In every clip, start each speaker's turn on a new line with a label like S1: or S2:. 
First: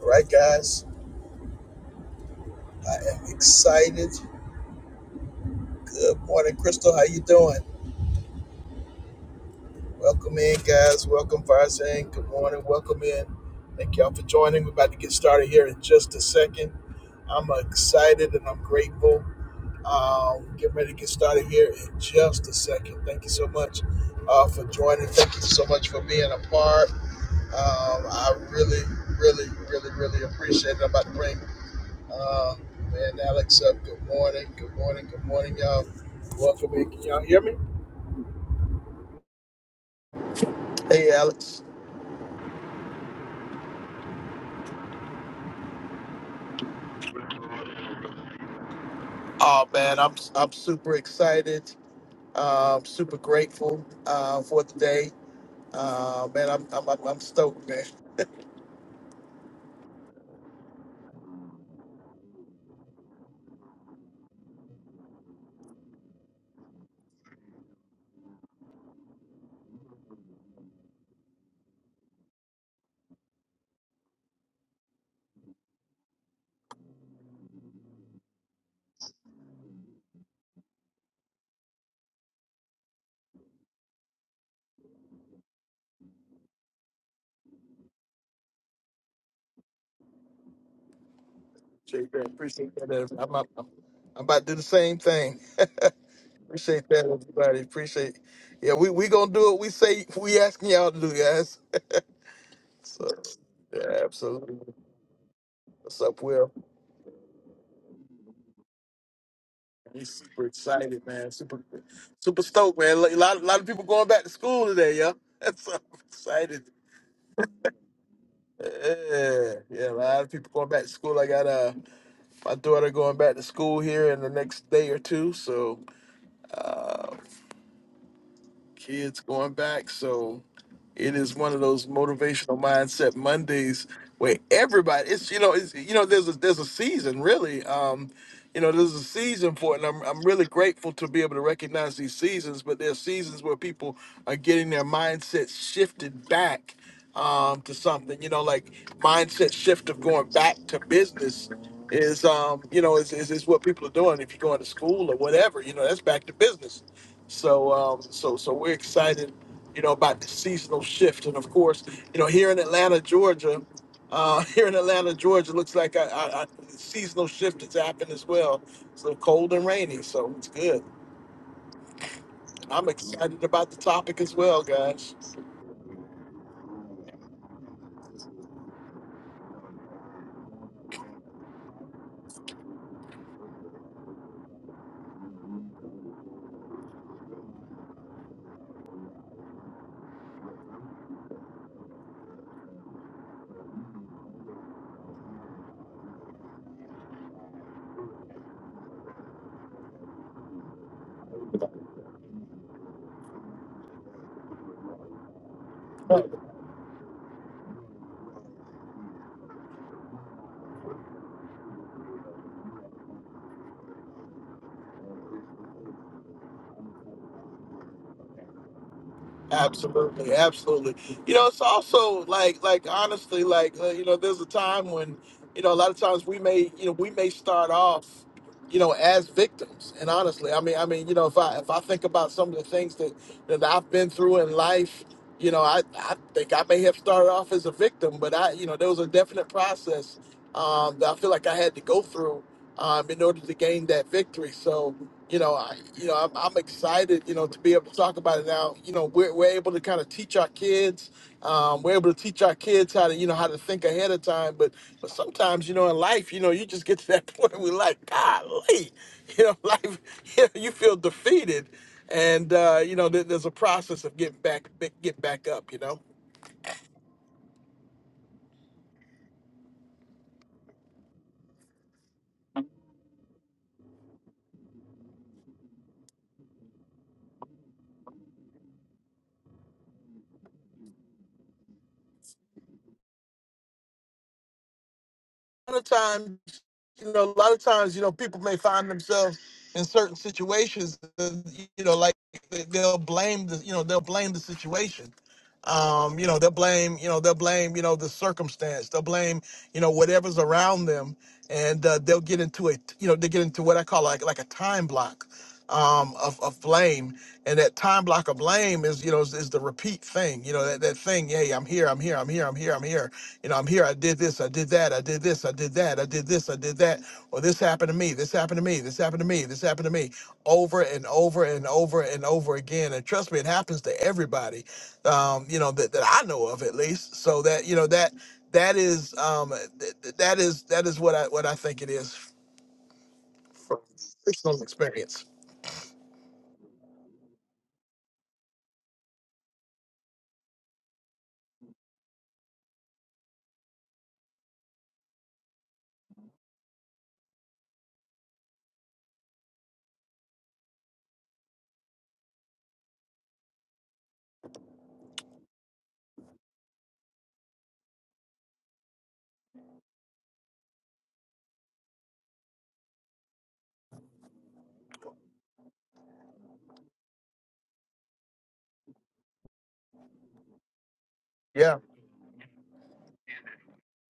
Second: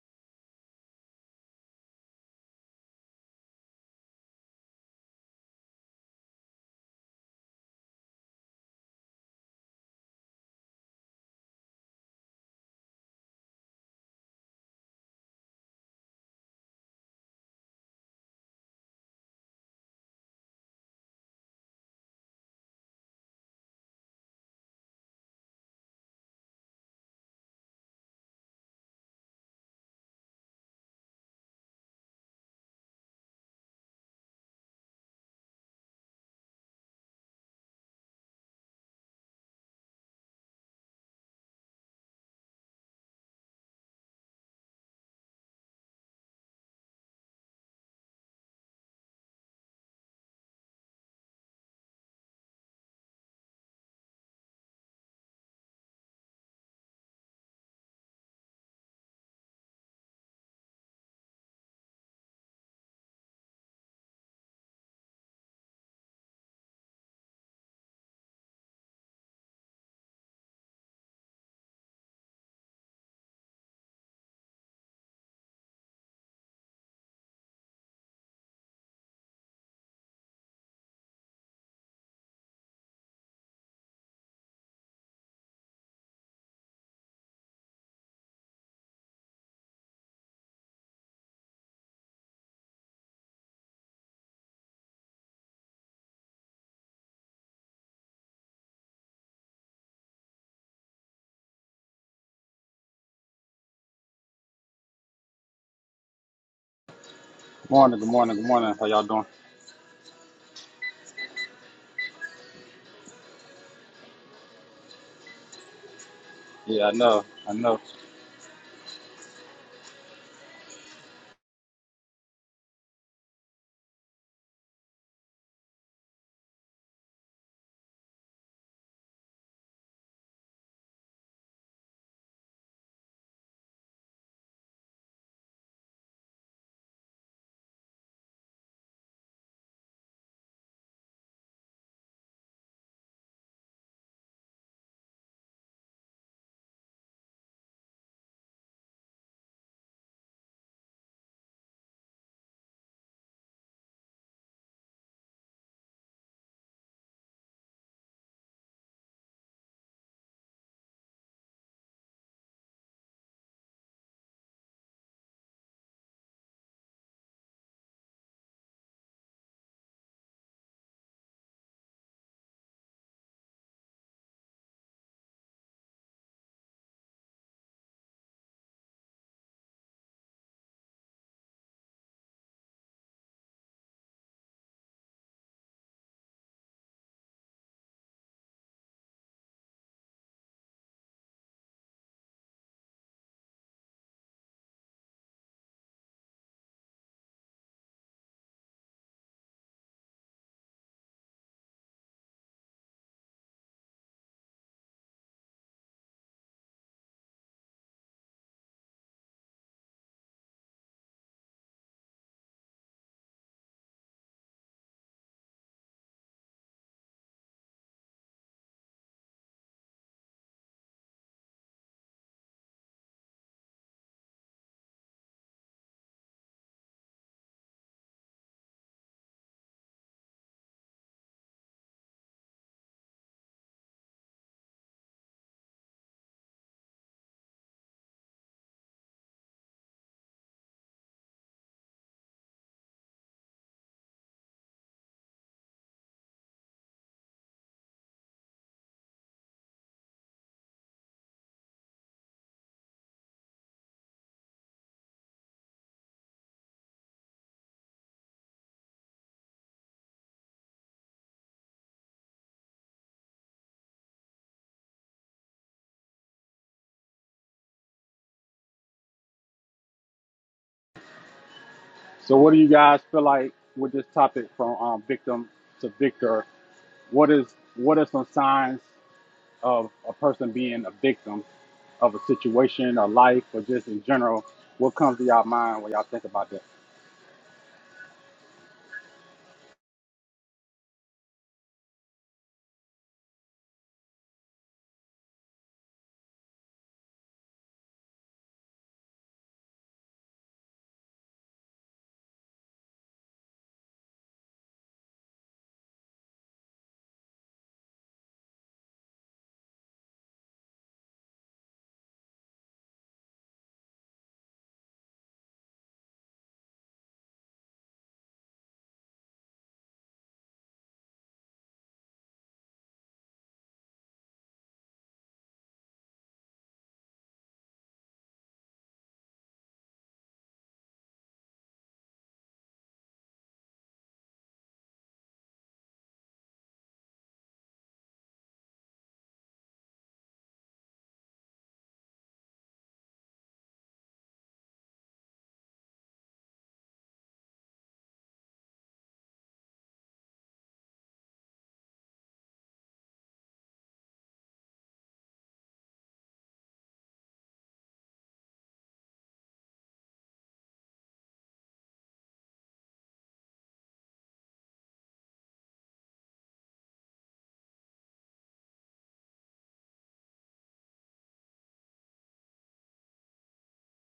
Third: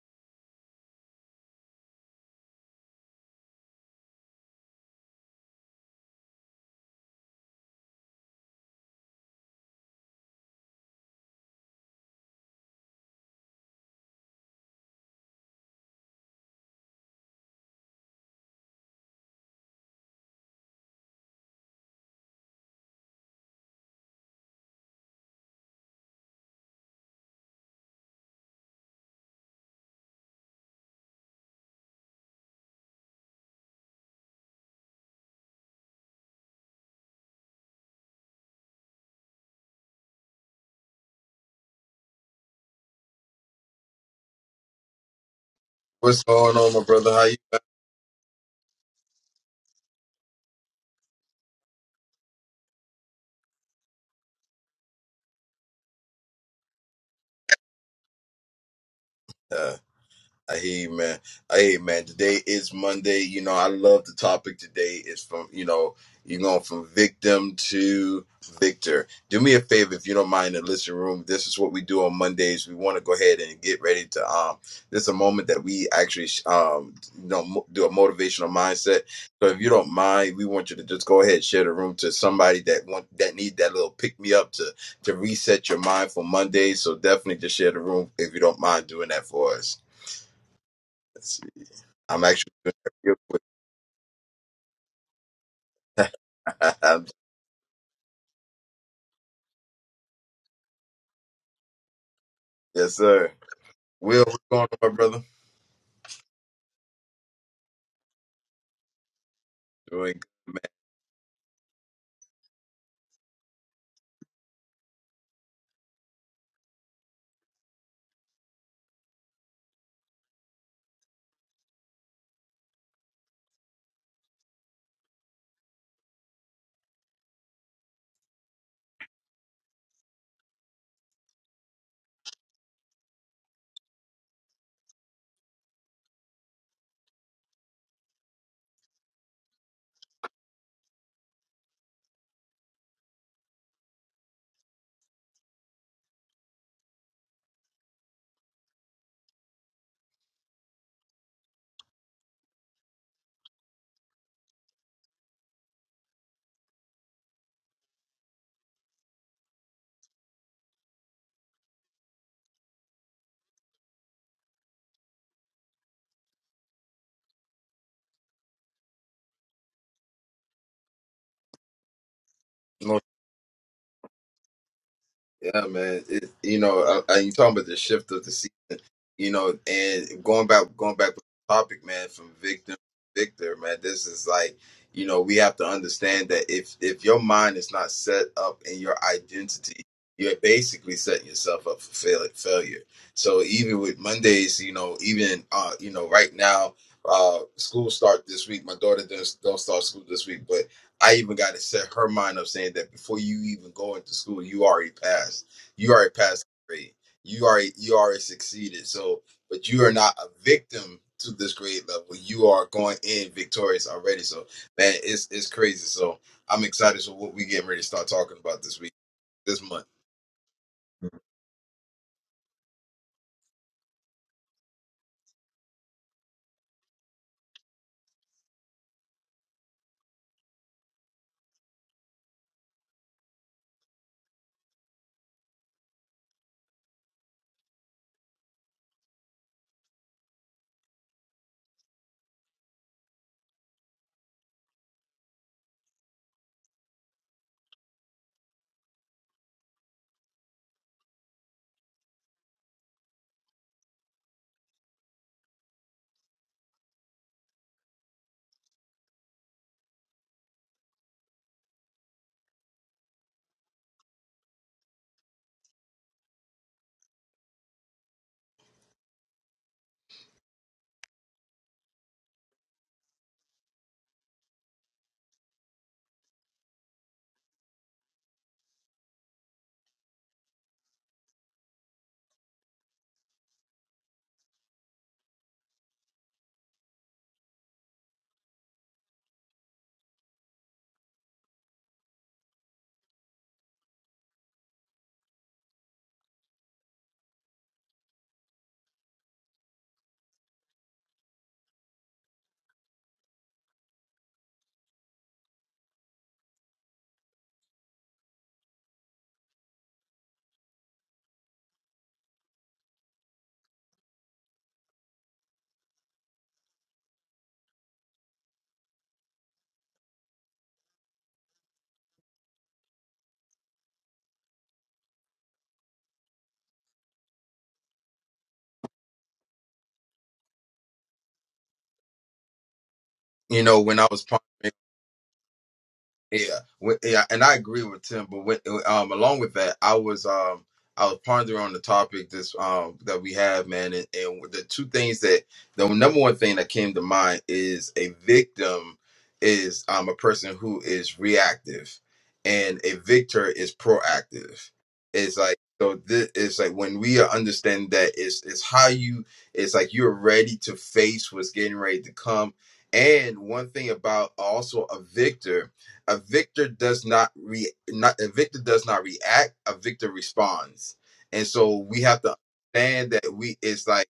S1: All right, guys. I am excited. Good morning, Crystal. How you doing? Welcome in, guys. Welcome, Farzan. Good morning. Welcome in. Thank y'all for joining. We're about to get started here in just a second. I'm excited and I'm grateful. Um, get ready to get started here in just a second. Thank you so much uh, for joining. Thank you so much for being a part. Um, I really, really, really, really appreciate it. I'm about to bring Uh, man, Alex up. Good morning. Good morning. Good morning, y'all. Welcome in. Can y'all hear me? Hey, Alex.
S2: What's going on, my brother? How you?
S1: Oh man, I'm I'm super excited. Um, super grateful uh, for the day. Uh, man, I'm I'm I'm, I'm stoked, man.
S2: Been? Amen. Amen. Today is Monday. You know, I love the topic today. It's from, you know, you're going from victim to victor. Do me a favor if you don't mind in the listening room. This is what we do on Mondays. We want to go ahead and get ready to um this is a moment that we actually um you know mo- do a motivational mindset. So if you don't mind, we want you to just go ahead and share the room to somebody that want that need that little pick me up to to reset your mind for Monday. So definitely just share the room if you don't mind doing that for us.
S1: Appreciate
S2: I'm
S1: that.
S2: actually doing
S1: Appreciate
S2: that
S1: that.
S2: real
S1: I'm, I'm, I'm I'm about to do the same thing. Appreciate
S2: quick.
S1: that, everybody. Appreciate. Yeah, we we gonna do what we say. We asking y'all to do, guys.
S2: yes,
S1: So
S2: sir.
S1: yeah,
S2: Will, what's
S1: absolutely.
S2: going on, my brother?
S1: What's up, Will?
S3: Morning, good morning, good morning. How y'all doing?
S1: We
S2: Doing
S1: super
S2: good,
S1: excited, man. Super, super stoked, man. A lot, a lot of people going back to school today, yo. That's so excited.
S3: Yeah, I know, I know.
S1: Yeah, yeah. A lot of people going back to school. I got uh my daughter going back to school here in the next day or two, so uh, kids going back. So it is one of those motivational mindset Mondays where everybody it's you know it's you know there's a there's a season really um you know there's a season for it and I'm I'm really grateful to be able to recognize these seasons but there's seasons where people are getting their mindset shifted back um to something you know like mindset shift of going back to business is um you know is, is is what people are doing if you're going to school or whatever you know that's back to business so, um, so, so we're excited, you know, about the seasonal shift, and of course, you know, here in Atlanta, Georgia, uh, here in Atlanta, Georgia, looks like a, a, a seasonal shift has happened as well. So cold and rainy, so it's good. I'm
S2: man. No,
S1: excited about the topic as well, guys.
S2: yeah, man. It, you know, I, I, you talking about the shift of the season. you know, and going back going back to the topic, man, from victim to victor, man, this is like, you know, we have to understand that if if your mind is not set up in your identity, you're basically setting yourself up for fail, failure. So even with Mondays, you know, even uh, you know, right now, uh, school start this week. My daughter does don't start school this week, but I even got to set her mind up saying that before you even go into school, you already passed. You already passed. grade. You already you already succeeded. So, but you are not a victim to this grade level. You are going in victorious already. So, man, it's it's crazy. So, I'm excited for what we getting ready to start talking about this week, this month.
S1: Absolutely, absolutely. You know, it's also like, like honestly, like uh, you know, there's a time when you know a lot of times we may, you know, we may start off, you know, as victims. And honestly, I mean, I mean, you know, if I if I think about some of the things that that I've been through in life, you know, I I think I may have started off as a victim, but I, you know, there was a definite process um, that I feel like I had to go through um, in order to gain that victory. So you know, I, you know, I'm, I'm excited, you know, to be able to talk about it now. You know, we're, we're able to kind of teach our kids. Um, we're able to teach our kids how to, you know, how to think ahead of time. But, but sometimes, you know, in life, you know, you just get to that point where, we're like, golly, you know, life, you, know, you feel defeated, and uh, you know, there, there's a process of getting back, get back up, you know.
S3: So, what do you guys feel like with this topic from um, victim to victor? What is what are some signs of a person being a victim of a situation, or life, or just in general? What comes to y'all
S1: lot
S3: mind
S1: of
S3: when y'all think
S1: times,
S3: about that?
S1: you know, a lot of times, you know, people may find themselves in certain situations, uh, you know, like they- they'll blame the, you know, they'll blame the situation. Um, you know, they'll blame, you know, they'll blame, you know, the circumstance. They'll blame, you know, whatever's around them, and uh, they'll get into a, you know, they get into what I call like like a time block um, of, of blame. And that time block of blame is, you know, is, is the repeat thing, you know, that, that thing, hey, I'm here, I'm here, I'm here, I'm here, I'm here. You know, I'm here. I did this. I did that. I did this. I did that. I did this. I did that. Or this happened to me. This happened to me. This happened to me. This happened to me. Over and over and over and over again. And trust me, it happens to everybody. Um, you know that, that I know of at least. So that you know that that is um th- th- that is that is what I what I think it is
S2: You
S1: from
S2: know, when I was pondering.
S1: personal experience.
S2: Yeah, wi- yeah, and I agree with Tim. But with, um, along with that, I was um, I was pondering on the topic this um that we have, man, and, and the two things that the number one thing that came to mind is a victim is um a person who is reactive, and a victor is proactive. It's like so this it's like when we understand that it's it's how you it's like you're ready to face what's getting ready to come. And one thing about also a victor a victor does not re not a victor does not react a victor responds and so
S1: Yeah,
S2: we have to understand that we it's like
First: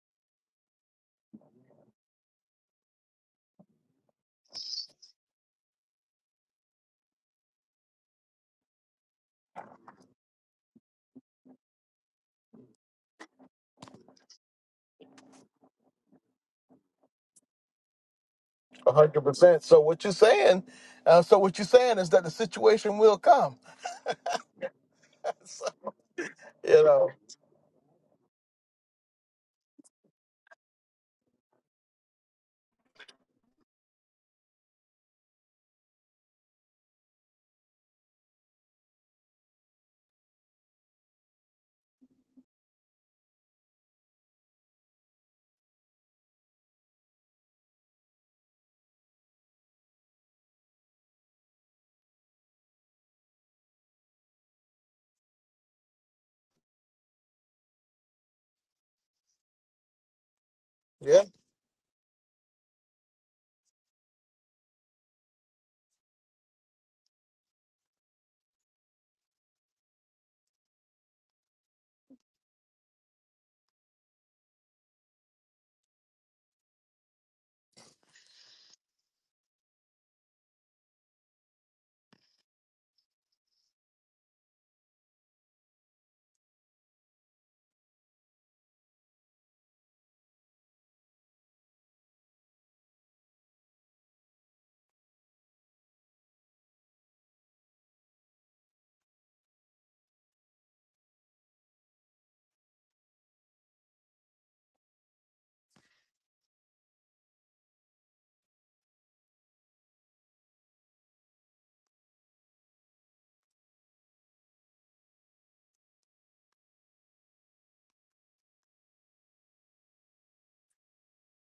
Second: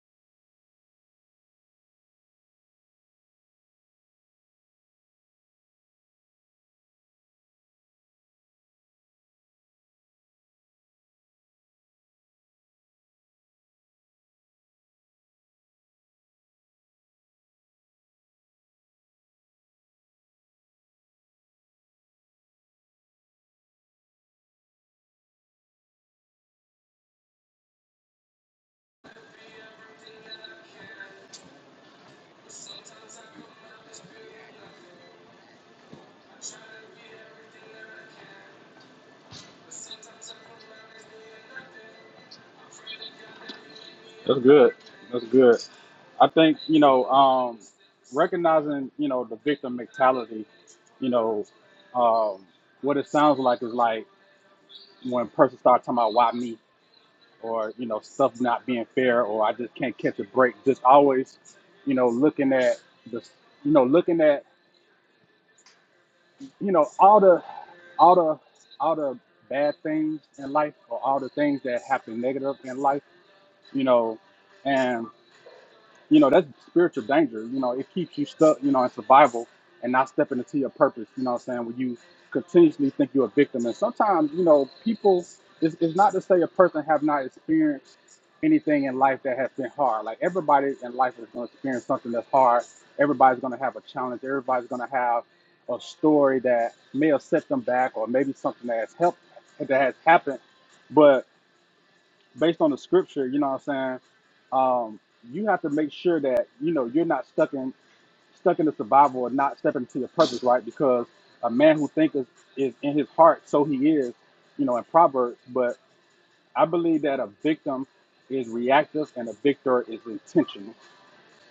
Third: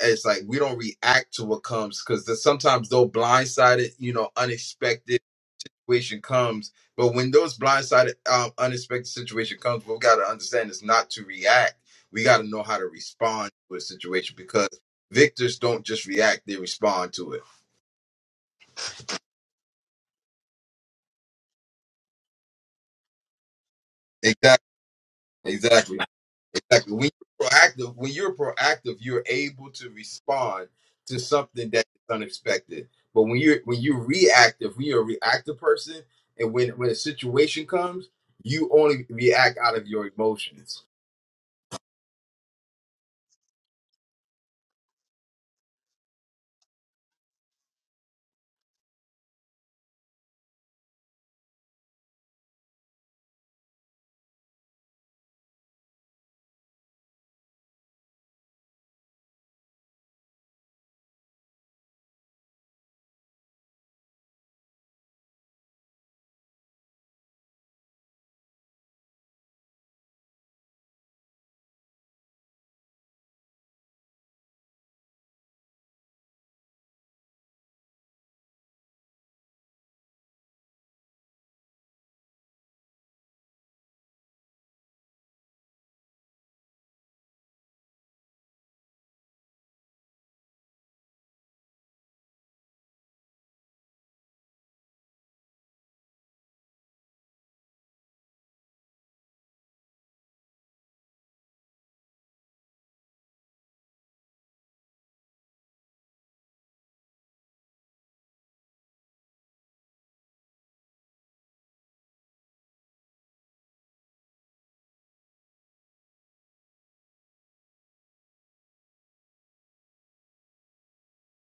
S2: it's like we don't react to what comes because sometimes though blindsided you know unexpected situation comes but when those blindsided um, unexpected situation comes we've got to understand it's not to react we got to know how to respond to a situation because victors don't just react they respond to it
S1: a hundred percent. So what you're saying, uh, so what you're saying is that the situation will come.
S2: Exactly.
S1: So,
S2: Exactly.
S1: you
S2: Exactly.
S1: know.
S2: When you're proactive, when you're proactive, you're able to respond to something that is unexpected. But when you're when you're reactive, when you're a reactive person, and when when a situation comes, you only react out of your emotions.
S3: That's good. That's good. I think you know um, recognizing you know the victim mentality. You know um, what it sounds like is like when a person starts talking about why me or you know stuff not being fair or I just can't catch a break. Just
S1: yeah.
S3: always, you know, looking at the, you know, looking at you know all the, all the, all the bad things in life or all the things that happen negative in life, you know, and. you know that's spiritual danger you know it keeps you stuck you know in survival and not stepping into your purpose you know what i'm saying when you continuously think you're a victim and sometimes you know people it's, it's not to say a person have not experienced anything in life that has been hard like everybody in life is going to experience something that's hard everybody's going to have a challenge everybody's going to have a story that may have set them back or maybe something that has helped that has happened but based on the scripture, you know what I'm saying? Um, you have to make sure that, you know, you're not stuck in stuck in the survival and not stepping into your purpose, right? Because a man who thinks is, is in his heart, so he is, you know, in Proverbs. But I believe that a victim is reactive and a victor is intentional.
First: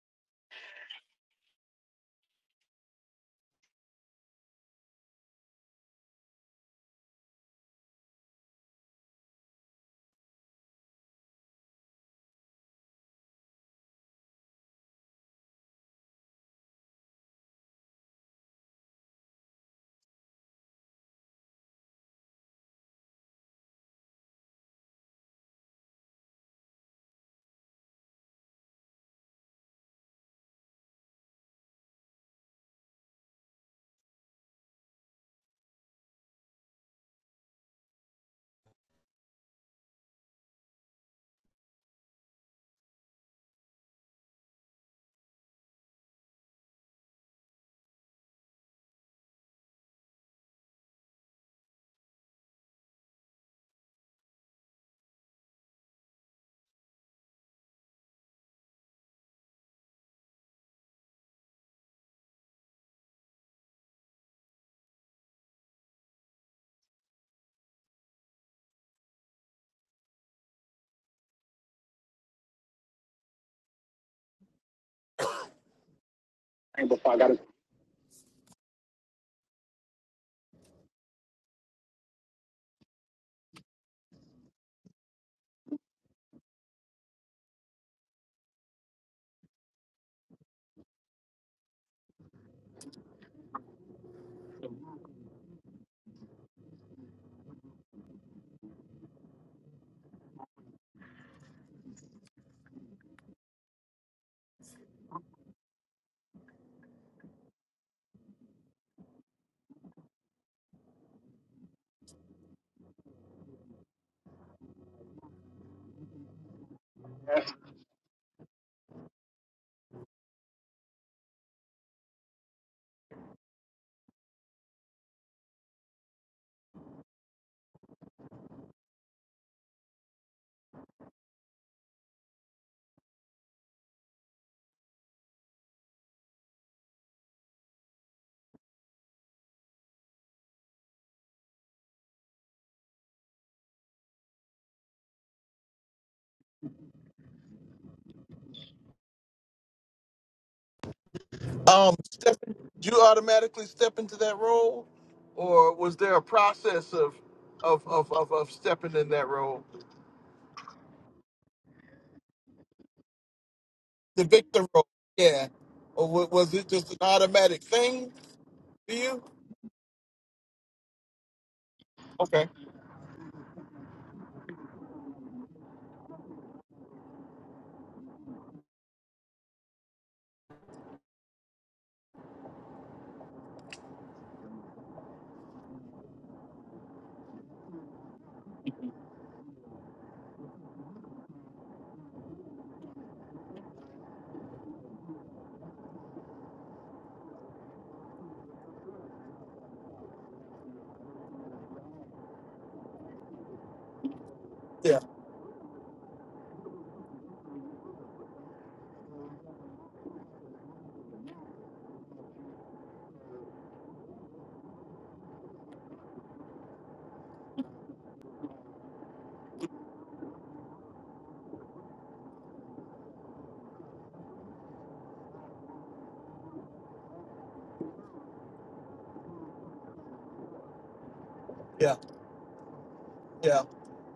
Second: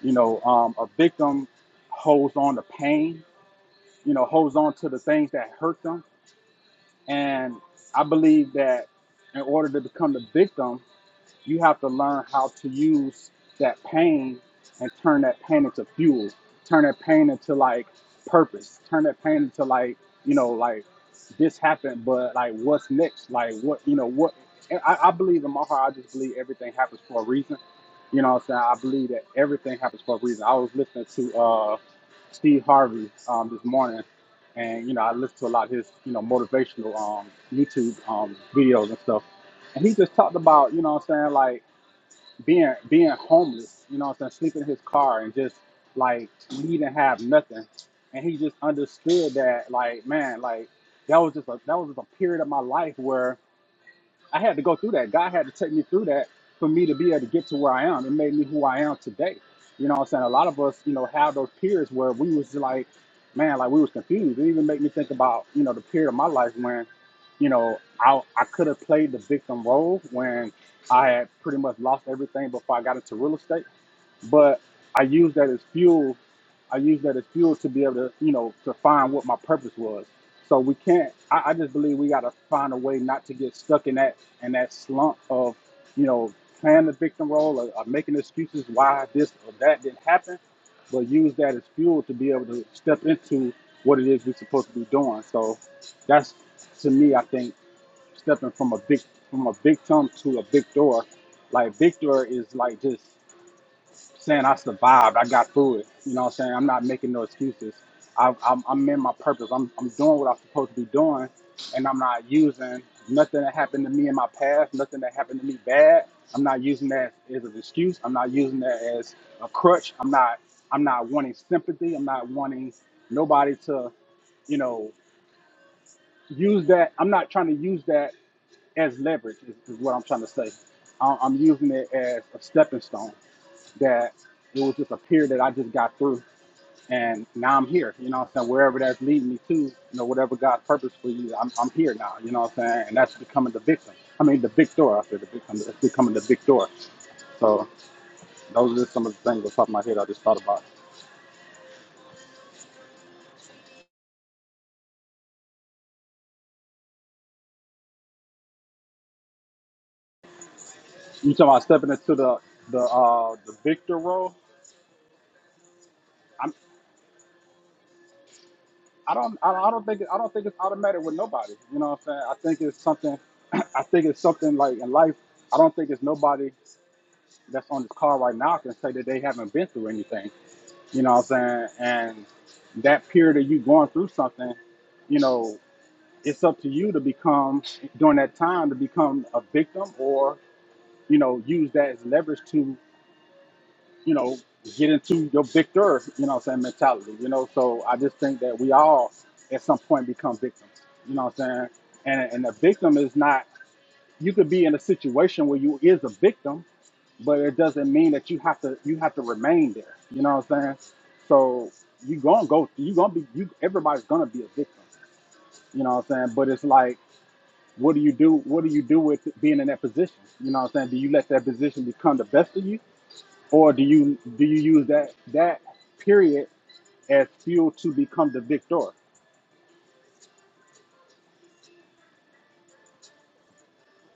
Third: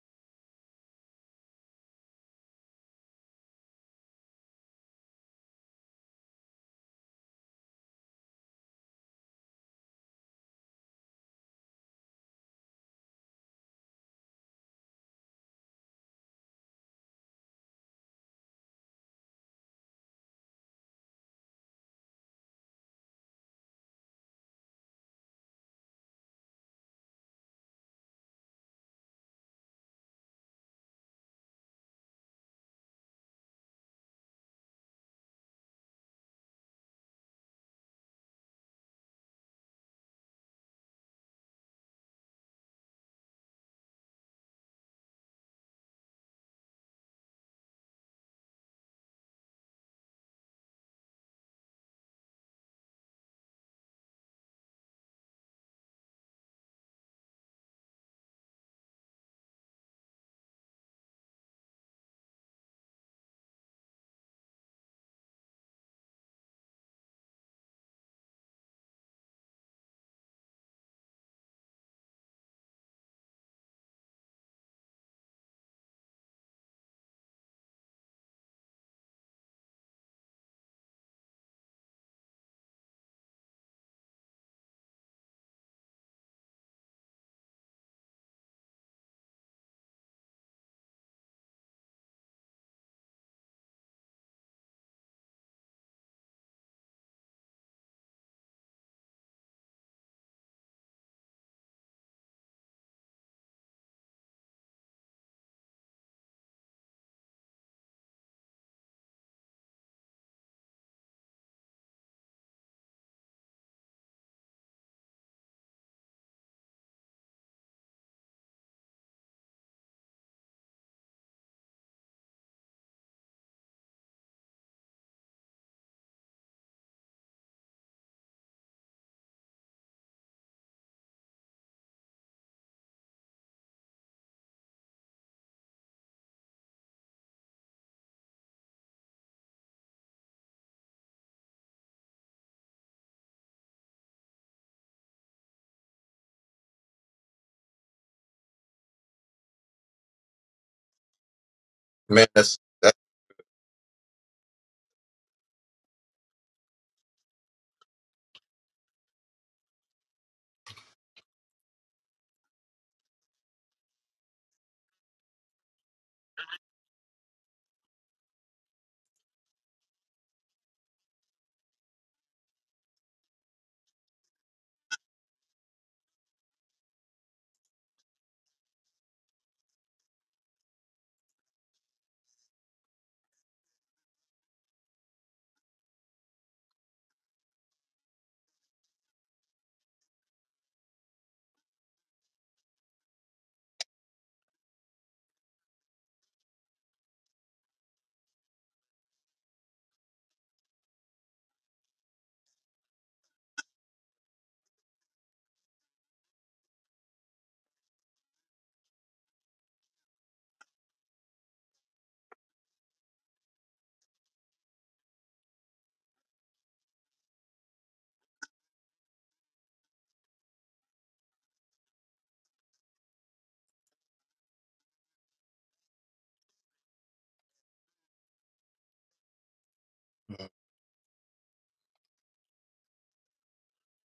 S3: You know, um, a victim holds on to pain, you know, holds on to the things that hurt them. And I believe that in order to become the victim, You have to learn how to use that pain and turn that pain into fuel, turn that pain into like purpose, turn that pain into like, you know, like this happened, but like what's next? Like what, you know, what? and I, I believe in my heart, I just believe everything happens for a reason. You know what I'm saying? I believe that everything happens for a reason. I was listening to uh, Steve Harvey um, this morning, and you know I listen to a lot of his you know motivational um, YouTube um, videos and stuff. And he just talked about, you know what I'm saying, like being being homeless, you know what I'm saying, sleeping in his car and just like needing have nothing. And he just understood that like, man, like that was just a that was just a period of my life where. I had to go through that. God had to take me through that for me to be able to get to where I am. It made me who I am today. You know what I'm saying? A lot of us, you know, have those periods where we was like, man, like we was confused. It even made me think about, you know, the period of my life when, you know, I I could have played the victim role when I had pretty much lost everything before I got into real estate but I use that as fuel. I use that as fuel to be able to, you know, to find what my purpose was. So we can't. I, I just believe we got to find a way not to get stuck in that in that slump of, you know, playing the victim role or, or making excuses why this or that didn't happen, but use that as fuel to be able to step into what it is we're supposed to be doing. So that's to me, I think stepping from a big from a victim to a victor. Like victor is like just saying I survived. I got through it. You know what I'm saying? I'm not making no excuses. I, I'm, I'm in my purpose. I'm, I'm doing what I'm supposed to be doing, and I'm not using nothing that happened to me in my past, nothing that happened to me bad. I'm not using that as an excuse. I'm not using that as a crutch. I'm not I'm not wanting sympathy. I'm not wanting nobody to, you know, use that. I'm not trying to use that as leverage. Is, is what I'm trying to say. I- I'm using it as a stepping stone that it was just a period that I just got through. And now I'm here, you know what I'm saying? Wherever that's leading me to, you know, whatever God's purpose for you, I'm, I'm here now, you know what I'm saying? And that's becoming the victim. I mean, the victor, I said, the victim, it's becoming the victor. So those are just some of the things off the top of my head I just thought about.
S1: Um,
S2: Man,
S1: step,
S2: that's
S1: did
S2: that's
S1: you automatically step into that role, or was there a process of of of of, of stepping in that role,
S3: You talking about stepping into the, the, uh, the victor
S1: the
S3: role?
S1: victor role? Yeah, or wa-
S3: I'm,
S1: was it just an automatic thing for
S3: I
S1: you?
S3: don't, I don't I don't think, I don't think it's automatic with nobody. You know what I'm saying? I
S1: Okay,
S3: think it's something, I think it's something like in life, I don't think it's nobody that's on this call right now can say that they haven't been through anything. You know what I'm saying? And that period of you going through something, you know, it's up to you to become during that time to become a victim or, you know, use that as leverage to, you know, get into your victor, you know what I'm saying, mentality. You know, so I just think that we all at some point become victims. You know what I'm saying? And and a victim is not you could be in a
S1: yeah,
S3: situation where you is a victim but it doesn't mean that you have to you have to remain there. You know what I'm saying? So you gonna go you gonna be you everybody's gonna be a victim. You know what I'm saying? But it's like what do you do what do you do with being in that position? You know what I'm saying? Do you let that position become the best of you? Or do you do you use that that period as fuel to become the victor?
S1: yeah. Yeah,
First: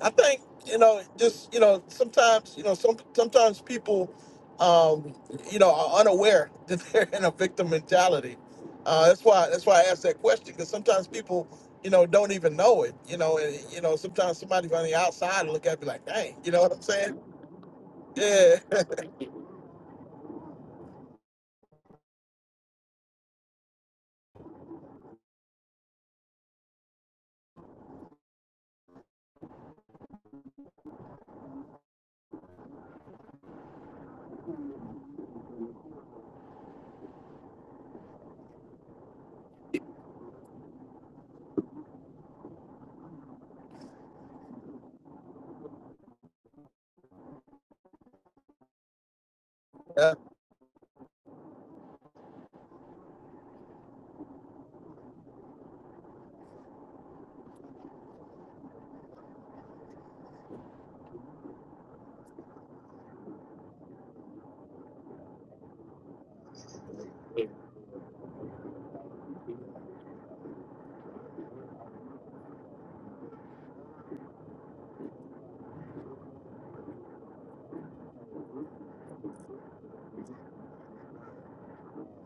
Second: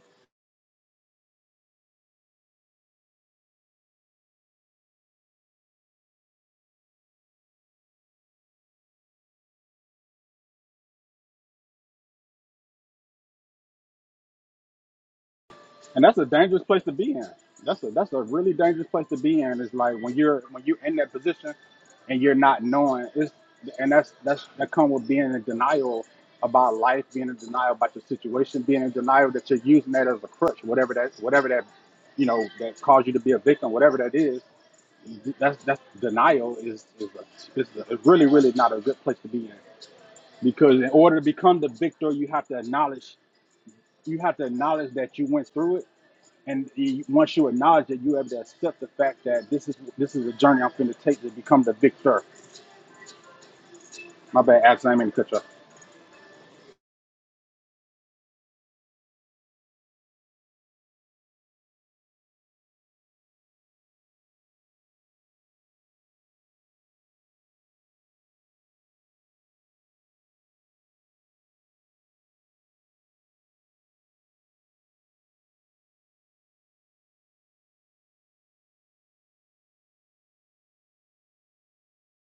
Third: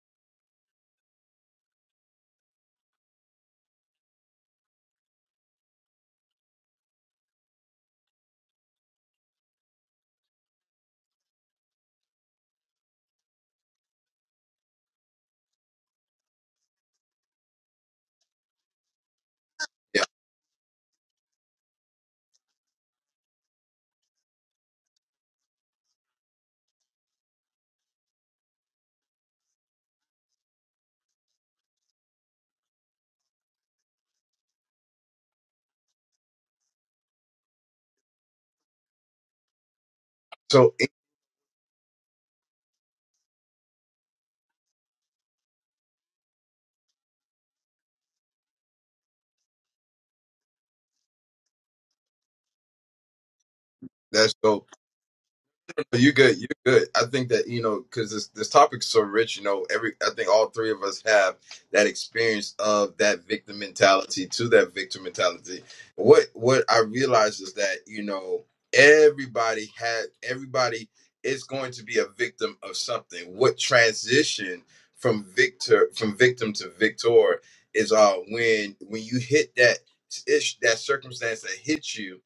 S1: I think you know, just you know, sometimes you know, some sometimes people, um, you know, are unaware that they're in a victim mentality. Uh, that's why that's why I asked that question because sometimes people, you know, don't even know it. You know, and you know, sometimes somebody from the outside will look at me
S3: and
S1: like,
S3: that's a
S1: "Dang," you
S3: dangerous
S1: know what
S3: place
S1: I'm
S3: to be
S1: saying?
S3: in. That's a that's a really
S1: Yeah,
S3: dangerous place to be in. It's like
S2: yeah.
S3: when you're when you're in that position and you're not knowing. It's and that's that's that come with being in denial about life, being in denial about your situation, being in denial that you're using that as a crutch, whatever that whatever that you know that caused you to be a victim, whatever that is. That's that's denial is is, a, is a, really really not a good place to be in
S2: So
S3: because in order to become the victor, you have to acknowledge you have to acknowledge that you went through it and you, once you acknowledge that, you have to accept the fact that this is
S1: yeah.
S3: this is a journey I'm going to take to become the victor.
S2: that's
S3: My
S2: dope.
S3: bad, Alex, I didn't mean to cut you off.
S2: You good? You good? I think that you know because this this topic's so rich. You know, every I think all three of us have that experience of that victim mentality to that victim mentality. What what I realize is that you know everybody had everybody is going to be a victim of something. What transition from victor from victim to victor is uh when when you hit that ish that circumstance that hits you.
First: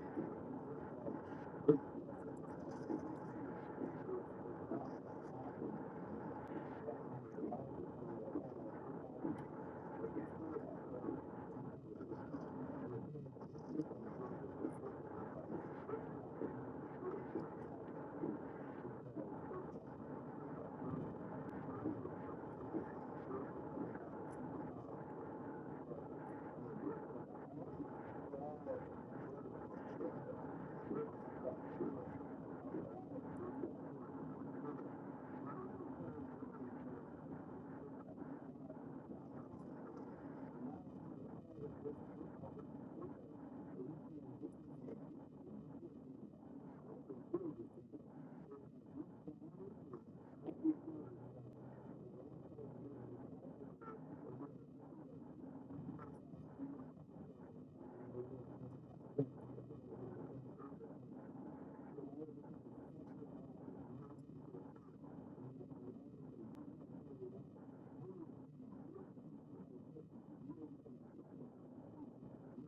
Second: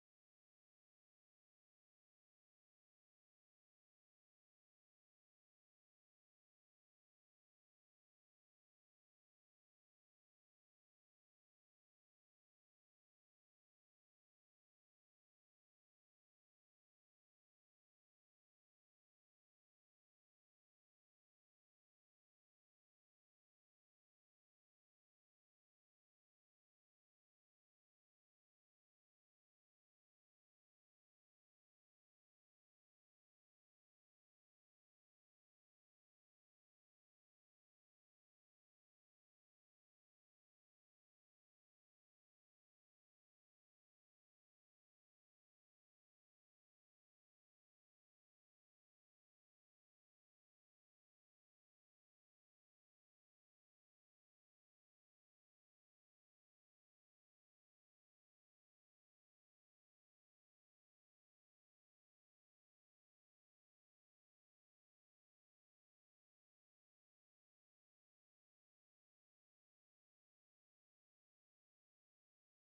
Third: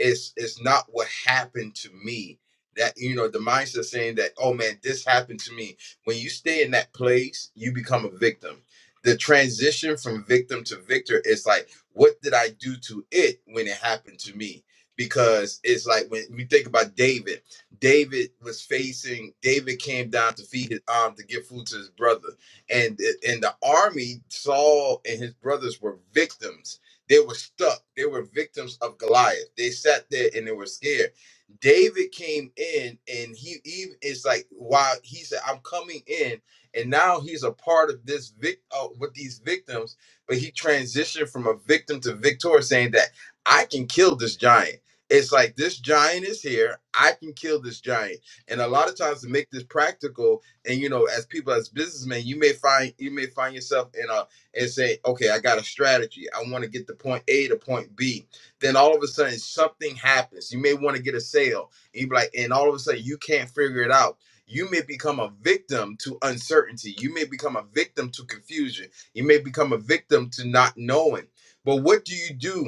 S2: It's it's not what happened to me that you know the mindset saying that oh man this happened to me when you stay in that place you become a victim the transition from victim to victor is like what did i do to it when it happened to me because it's like when we think about david david was facing david came down to feed his um to give food to his brother and and the army saul and his brothers were victims they were stuck they were victims of goliath they sat there and they were scared David came in and he even is like wow he said I'm coming in and now he's a part of this vic uh, with these victims but he transitioned from a victim to victor saying that I can kill this giant it's like this giant is here I can kill this giant and a lot of times to make this practical and you know as people as businessmen you may find you may find yourself in a and say okay I got a strategy I want to get to point A to point B then all of a sudden something happens. You may want to get a sale, and you be like, and all of a sudden you can't figure it out. You may become a victim to uncertainty. You may become a victim to confusion. You may become a victim to not knowing. But what do you do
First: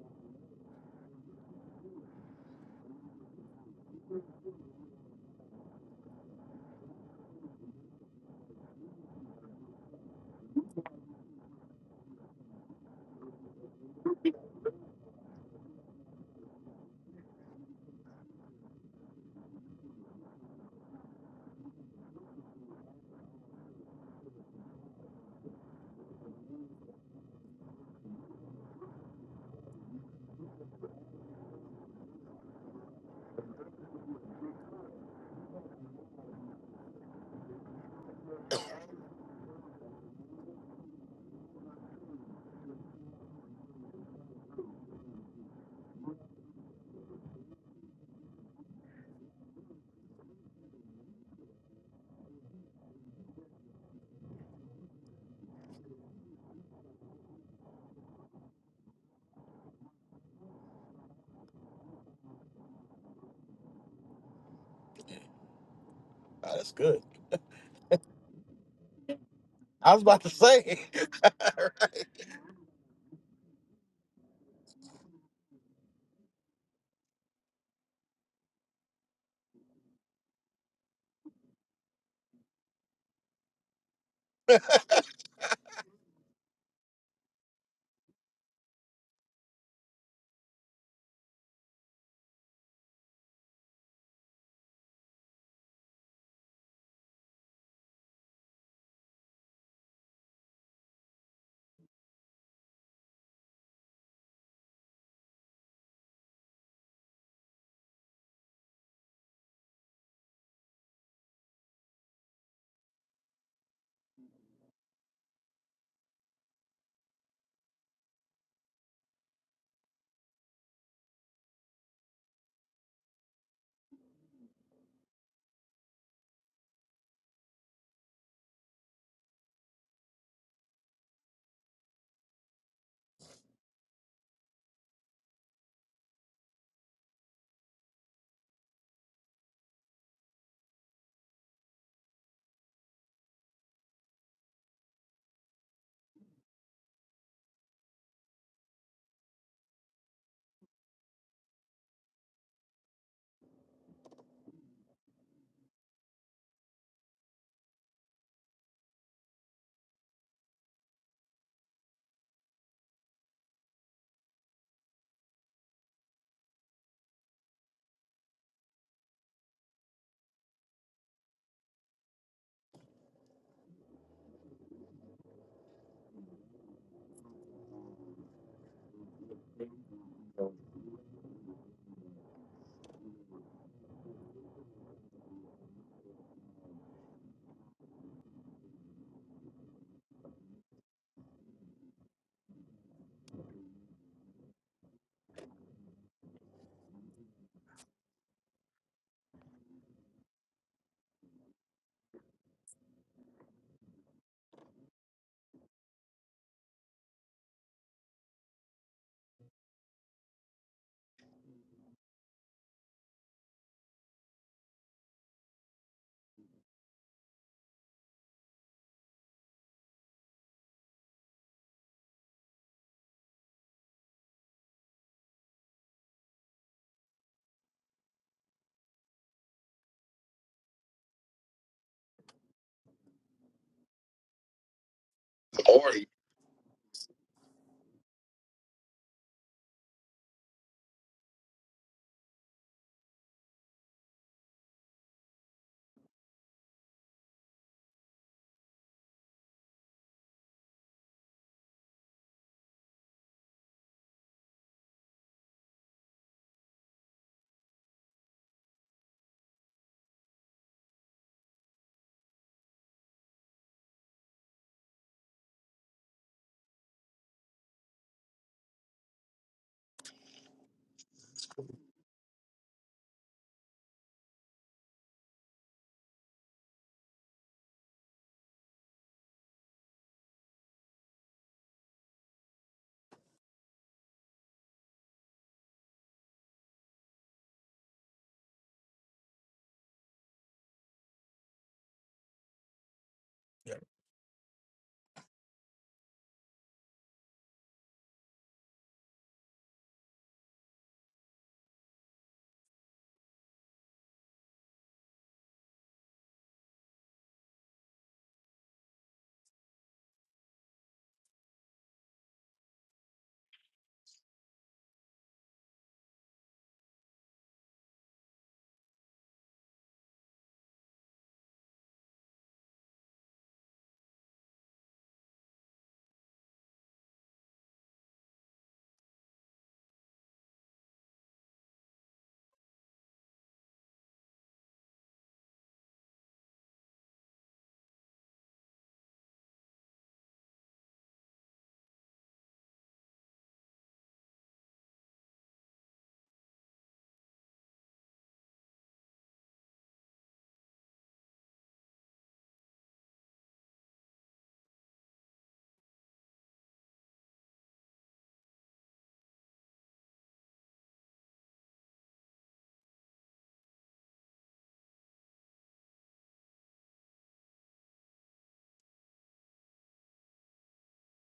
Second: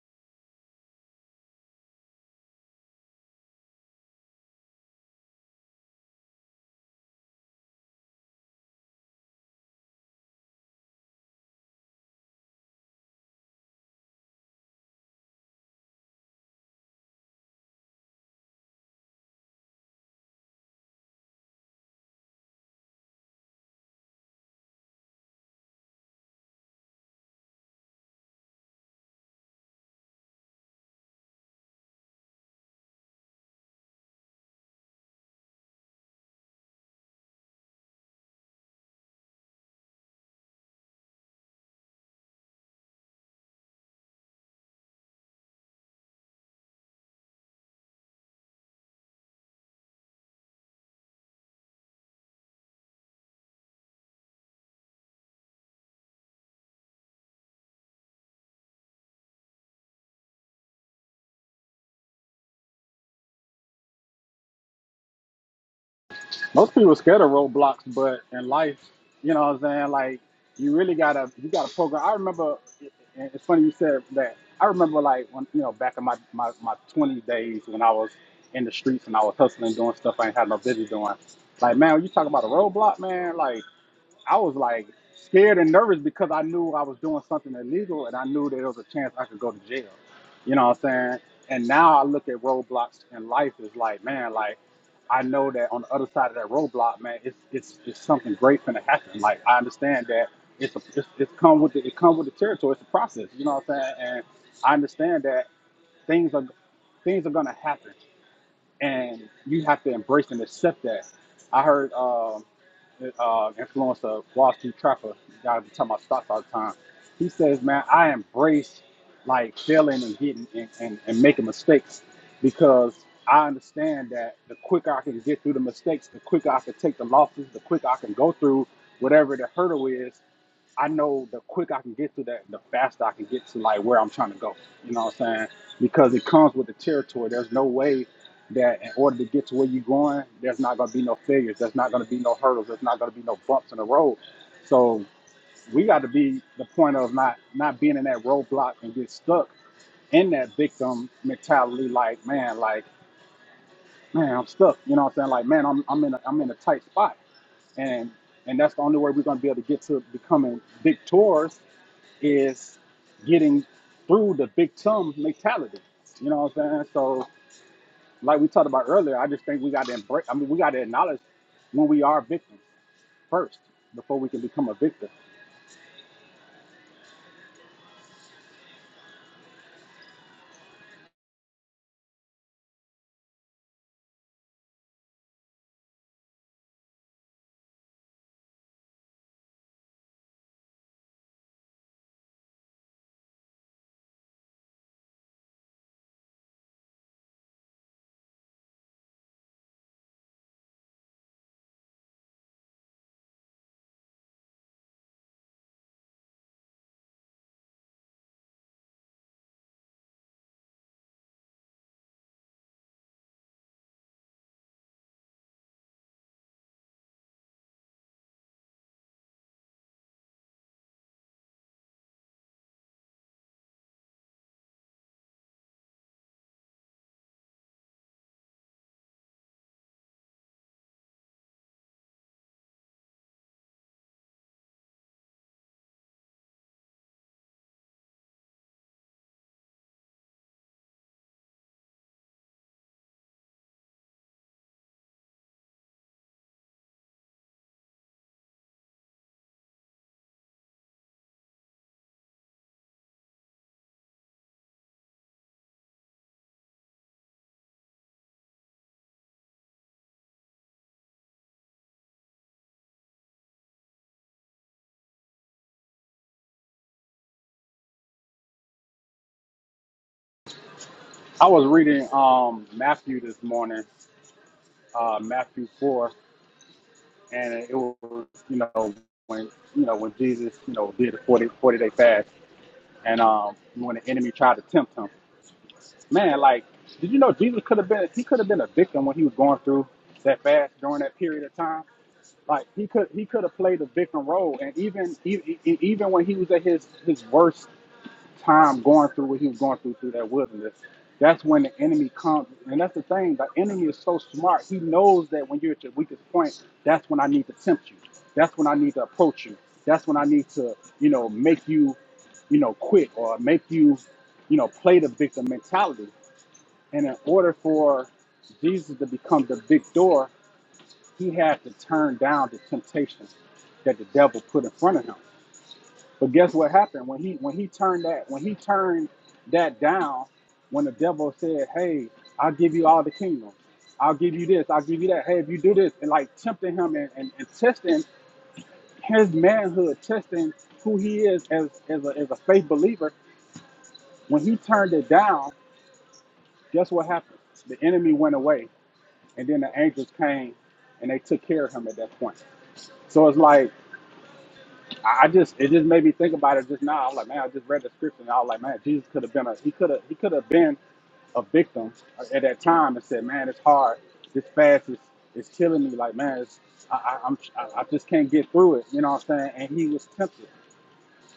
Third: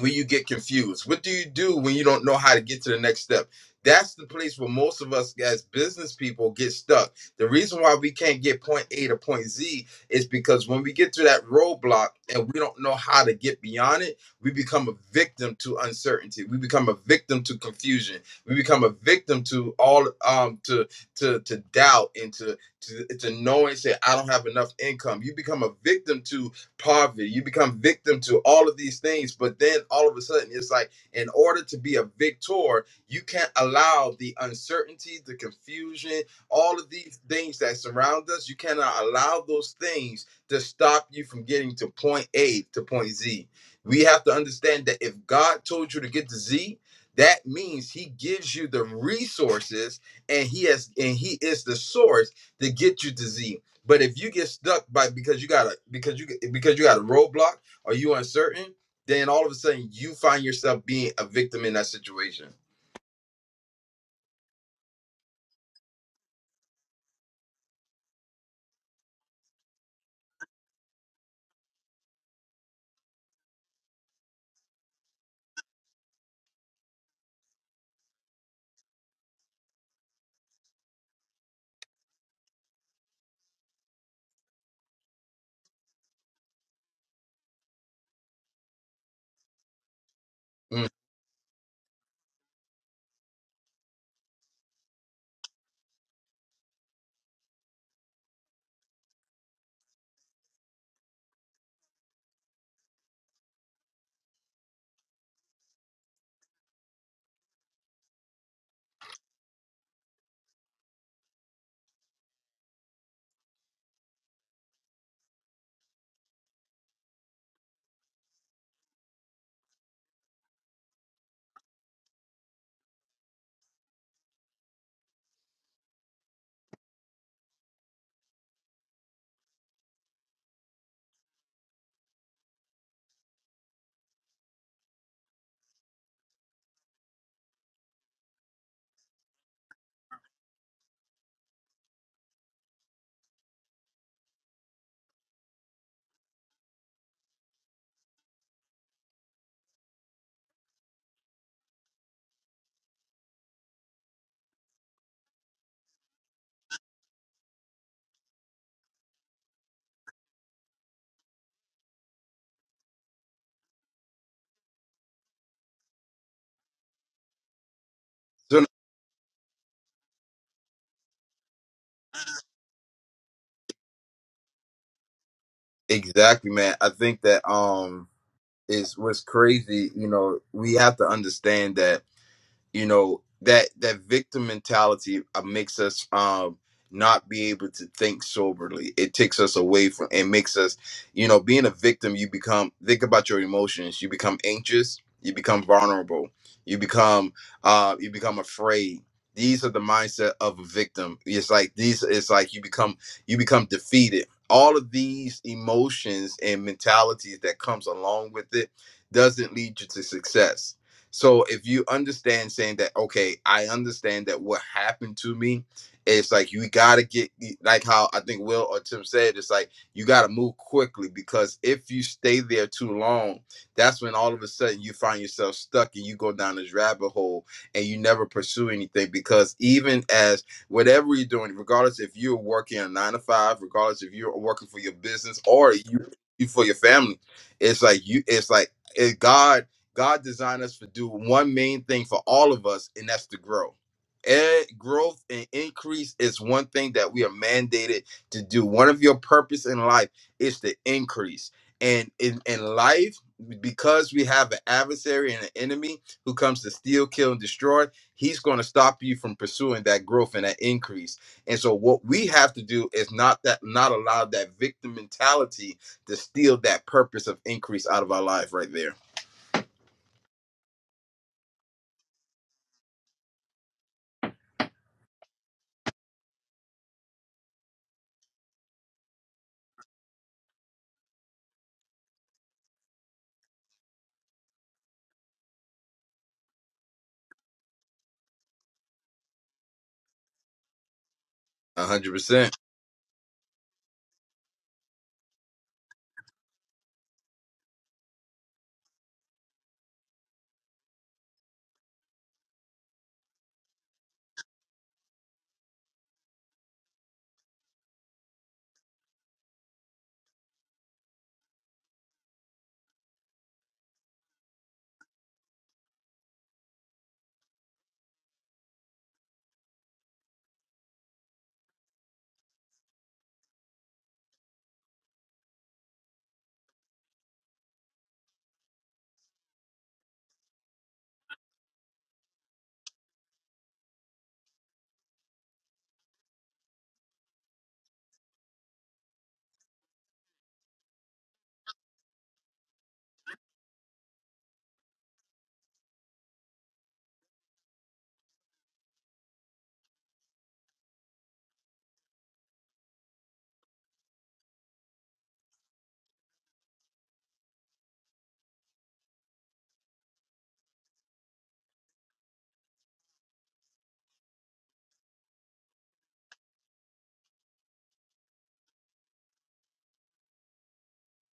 S2: when you get confused? What do you do when you don't know how to get to the next step? That's the place where most of us as business people get stuck. The reason why we can't get point A to point Z is because when we get to that roadblock and we don't know how to get beyond it, we become a victim to uncertainty. We become a victim to confusion. We become a victim to all um to to to doubt and to to, to know and say I don't have enough income. You become a victim to poverty. You become victim to all of these things, but then all of a sudden it's like in order to be a victor, you can't allow the uncertainty, the confusion, all of these things that surround us, you cannot allow those things to stop you from getting to point A to point Z. We have to understand that if God told you to get to Z, that means he gives you the resources and he has and he is the source to get you to Z. But if you get stuck by because you got a because you because you got a roadblock or you uncertain, then all of a sudden you find yourself being a victim in that situation.
S1: Oh, that's
S3: Most people are
S1: good.
S3: scared of roadblocks, but in life, you know what I'm saying?
S1: I was
S3: Like,
S1: about to
S3: you
S1: say.
S3: really gotta you gotta
S1: Right.
S3: program. I remember, and it's funny you said that. I remember like when you know back in my my my 20 days when I was in the streets and I was hustling, doing stuff I ain't had no business doing. Like, man, when you talk about a roadblock, man, like I was like scared and nervous because I knew I was doing something illegal and I knew there was a chance I could go to jail. You know what
S2: Mm.
S3: I'm saying? And now I look at roadblocks in life is like, man, like I know that on the other side of that roadblock, man, it's it's it's something great gonna happen. Like I understand that it's a, it's, it's come with the, it come with the territory. It's a process. You know what I'm saying? And I understand that things are things are gonna happen, and you have to embrace and accept that. I heard. Um, uh, influencer, Wall Street Trapper, guy be talking about stocks all the time. He says, man, I embrace like failing and getting and, and, and making mistakes because I understand that the quicker I can get through the mistakes, the quicker I can take the losses, the quicker I can go through whatever the hurdle is I know the quicker I can get to that, the faster I can get to like where I'm trying to go. You know what I'm saying? Because it comes with the territory. There's no way that in order to get to where you're going, there's not gonna be no failures. There's not gonna be no hurdles. There's not gonna be no bumps in the road. So we got to be the point of not not being in that roadblock and get stuck in that victim mentality. Like man, like man, I'm stuck. You know what I'm saying? Like man, I'm I'm in a, I'm in a tight spot, and and that's the only way we're gonna be able to get to becoming victors is getting through the big tum mentality. You know what I'm saying? So, like we
S2: So-
S3: talked about earlier, I just think we got to embrace. I mean, we got to acknowledge when we are victims first before we can become a victim.
S2: exactly, man. I think that um is what's crazy. You know, we have to understand that you know that that victim mentality uh, makes us um not be able to think soberly it takes us away from it makes us you know being a victim you become think about your emotions you become anxious you become vulnerable you become uh you become afraid these are the mindset of a victim it's like these it's like you become you become defeated all of these emotions and mentalities that comes along with it doesn't lead you to success so if you understand saying that, okay, I understand that what happened to me, it's like you gotta get like how I think Will or Tim said, it's like you gotta move quickly because if you stay there too long, that's when all of a sudden you find yourself stuck and you go down this rabbit hole and you never pursue anything because even as whatever you're doing, regardless if you're working a nine to five, regardless if you're working for your business or you, you for your family, it's like you it's like it, God God designed us to do one main thing for all of us, and that's to grow. And growth and increase is one thing that we are mandated to do. One of your purpose in life is to increase. And in, in life, because we have an adversary and an enemy who comes to steal, kill, and destroy, he's going to stop you from pursuing that growth and that increase. And so what we have to do is not that not allow that victim mentality to steal that purpose of increase out of our life right there.
S3: I was reading um, Matthew this morning, uh, Matthew four, and it was you know when you know when Jesus you know did a 40 40 day fast, and um, when the enemy tried to tempt him, man, like did you know Jesus could have been he could have been a victim when he was going through that fast during that period of time
S2: A hundred percent.
S3: Like he could he could have played a victim role, and even even even when he was at his his worst time going through what he was going through through that wilderness, that's when the enemy comes, and that's the thing. The enemy is so smart; he knows that when you're at your weakest point, that's when I need to tempt you. That's when I need to approach you. That's when I need to you know make you you know quit or make you you know play the victim mentality. And in order for Jesus to become the victor, he had to turn down the temptation that the devil put in front of him. But guess what happened when he when he turned that when he turned that down when the devil said, "Hey, I'll give you all the kingdom. I'll give you this. I'll give you that. Hey, if you do this," and like tempting him and, and, and testing his manhood, testing who he is as as a, as a faith believer. When he turned it down, guess what happened? The enemy went away, and then the angels came and they took care of him at that point. So it's like I I just it just made me think about it just now. I was like, man, I just read the scripture and I was like, man, Jesus could have been a he could have he could have been a victim at that time and said, man, it's hard. This fast is is killing me. Like, man, it's, I, I, I'm I, I just can't get through it. You know what I'm saying? And he was tempted.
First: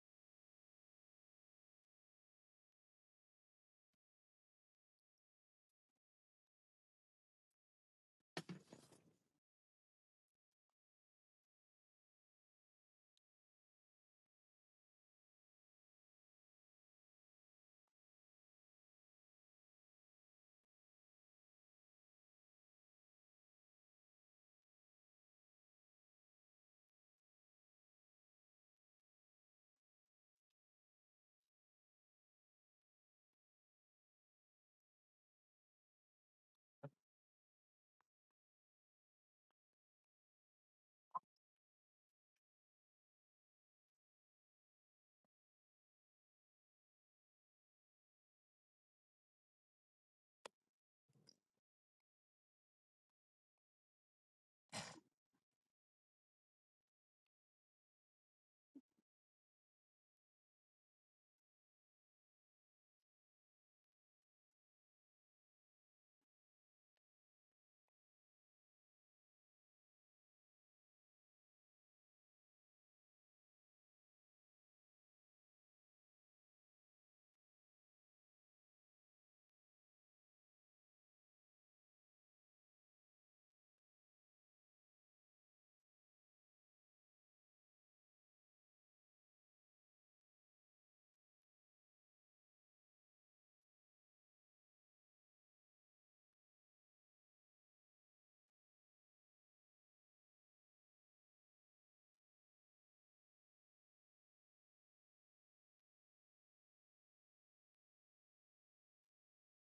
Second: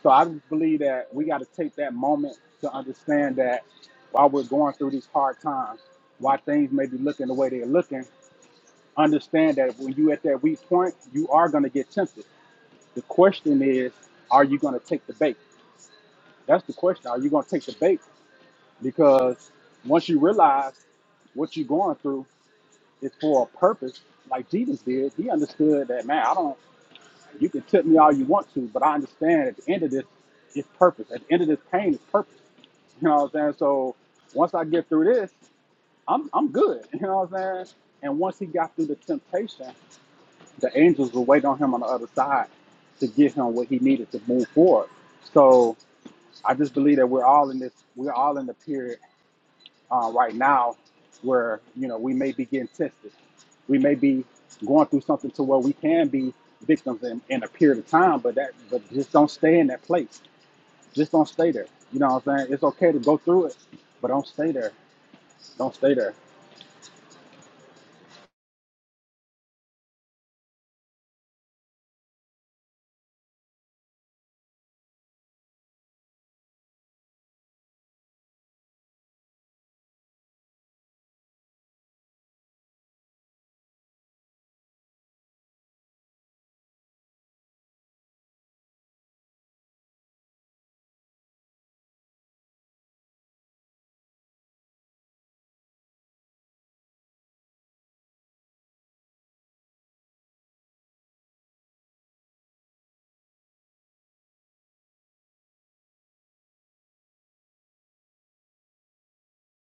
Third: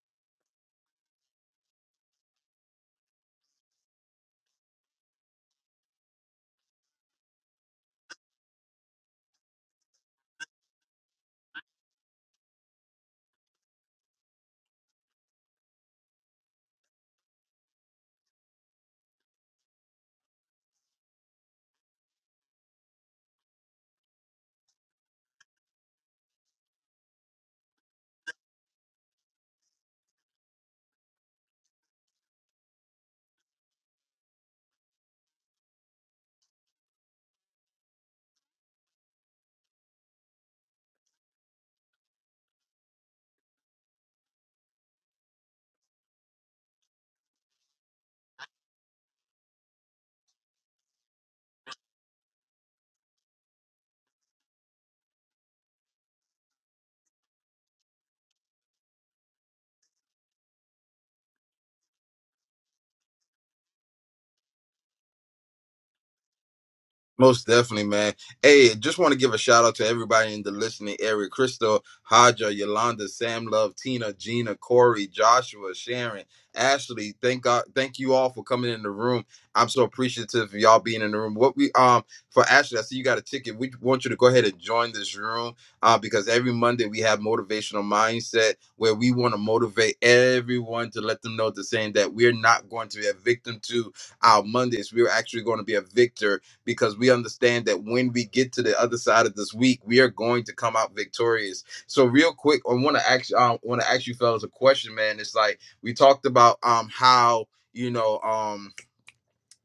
S3: So I just believe that we got to take that moment to understand that while we're going through these hard times, why things may be looking the way they're looking, understand that when you at that weak point, you are going to get tempted the question is, are you going to take the bait? That's the question. Are you going to take the bait? Because once you realize what you're going through is for a purpose, like Jesus did, he understood that, man, I don't, you can tip me all you want to, but I understand at the end of this, it's purpose. At the end of this pain, is purpose. You know what I'm saying? So once I get through this, I'm I'm good. You know what I'm saying? And once he got through the temptation, the angels were waiting on him on the other side to give him what he needed to move forward. So I just believe that we're all in this, we're all in the period uh, right now where, you know, we may be getting tested. We may be going through something to where we can be victims in, in a period of time, but that, but just don't stay in that place. Just don't stay there. You know what I'm saying? It's okay to go through it, but don't stay there. Don't stay there.
S2: Most definitely, man. Hey, just want to give a shout out to everybody in the listening area. Crystal, Haja, Yolanda, Sam Love, Tina, Gina, Corey, Joshua, Sharon, Ashley. Thank God thank you all for coming in the room. I'm so appreciative of y'all being in the room. What we um for Ashley, I see you got a ticket. We want you to go ahead and join this room uh, because every Monday we have motivational mindset where we want to motivate everyone to let them know the saying that we're not going to be a victim to our Mondays. We're actually going to be a victor because we understand that when we get to the other side of this week, we are going to come out victorious. So real quick, I want to ask um want to ask you fellas a question, man. It's like we talked about um how you know um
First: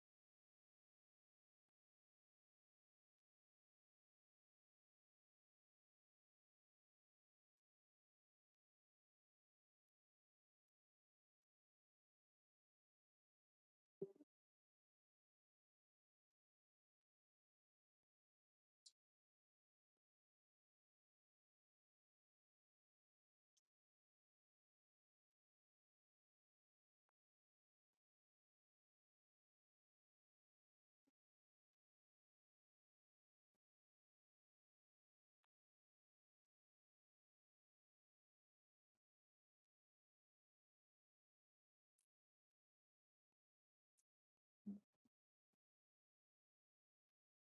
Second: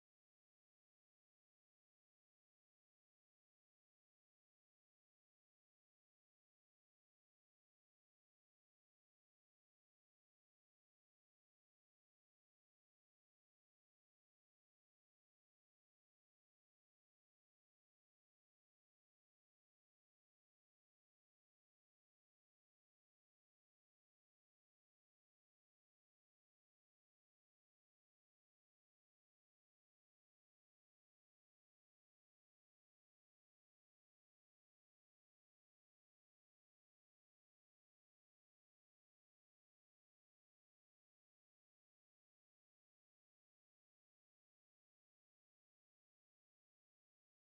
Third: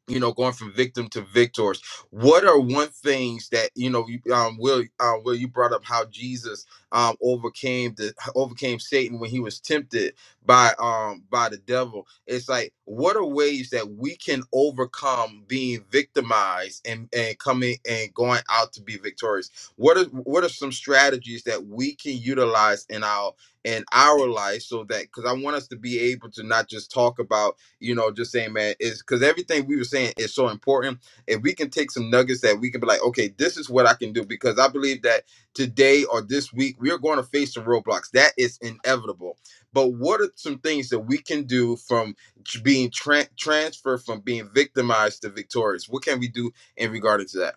S2: you know, going from victim to victors. What are one things that you know, you, um, Will, uh, Will, you brought up how Jesus um, overcame the overcame Satan when he was tempted by um by the devil. It's like what are ways that we can overcome being victimized and and coming and going out to be victorious. What are what are some strategies that we can utilize in our in our life so that because I want us to be able to not just talk about you know, just saying, man, is because everything we were saying is so important. If we can take some nuggets that we can be like, okay, this is what I can do, because I believe that today or this week we are going to face some roadblocks. That is inevitable. But what are some things that we can do from tr- being tran transferred from being victimized to victorious? What can we do in regard to that?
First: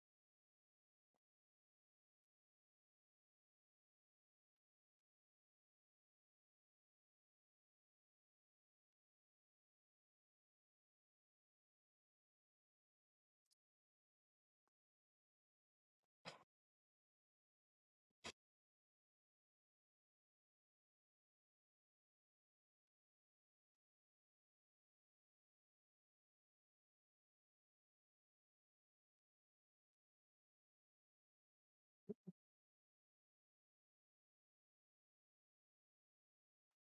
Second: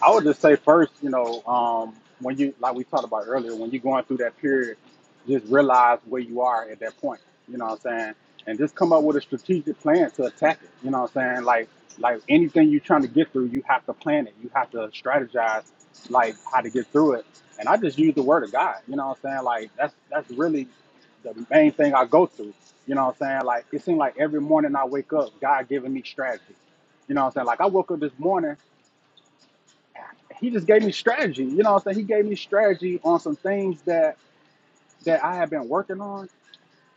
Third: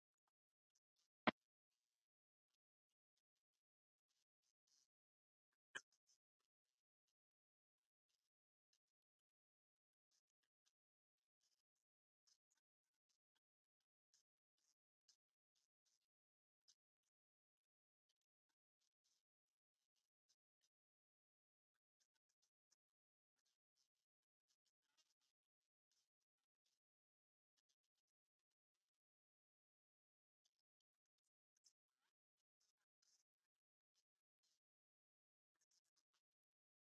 S3: I would just say first, you know, um, when you like we talked about earlier, when you're going through that period, just realize where you are at that point. You know what I'm saying? And just come up with a strategic plan to attack it. You know what I'm saying? Like like anything you're trying to get through, you have to plan it. You have to strategize like how to get through it. And I just use the word of God. You know what I'm saying? Like that's that's really the main thing I go through. You know what I'm saying? Like it seems like every morning I wake up, God giving me strategy. You know what I'm saying? Like I woke up this morning he just gave me strategy. You know what I'm saying? He gave me strategy on some things that that I had been working on.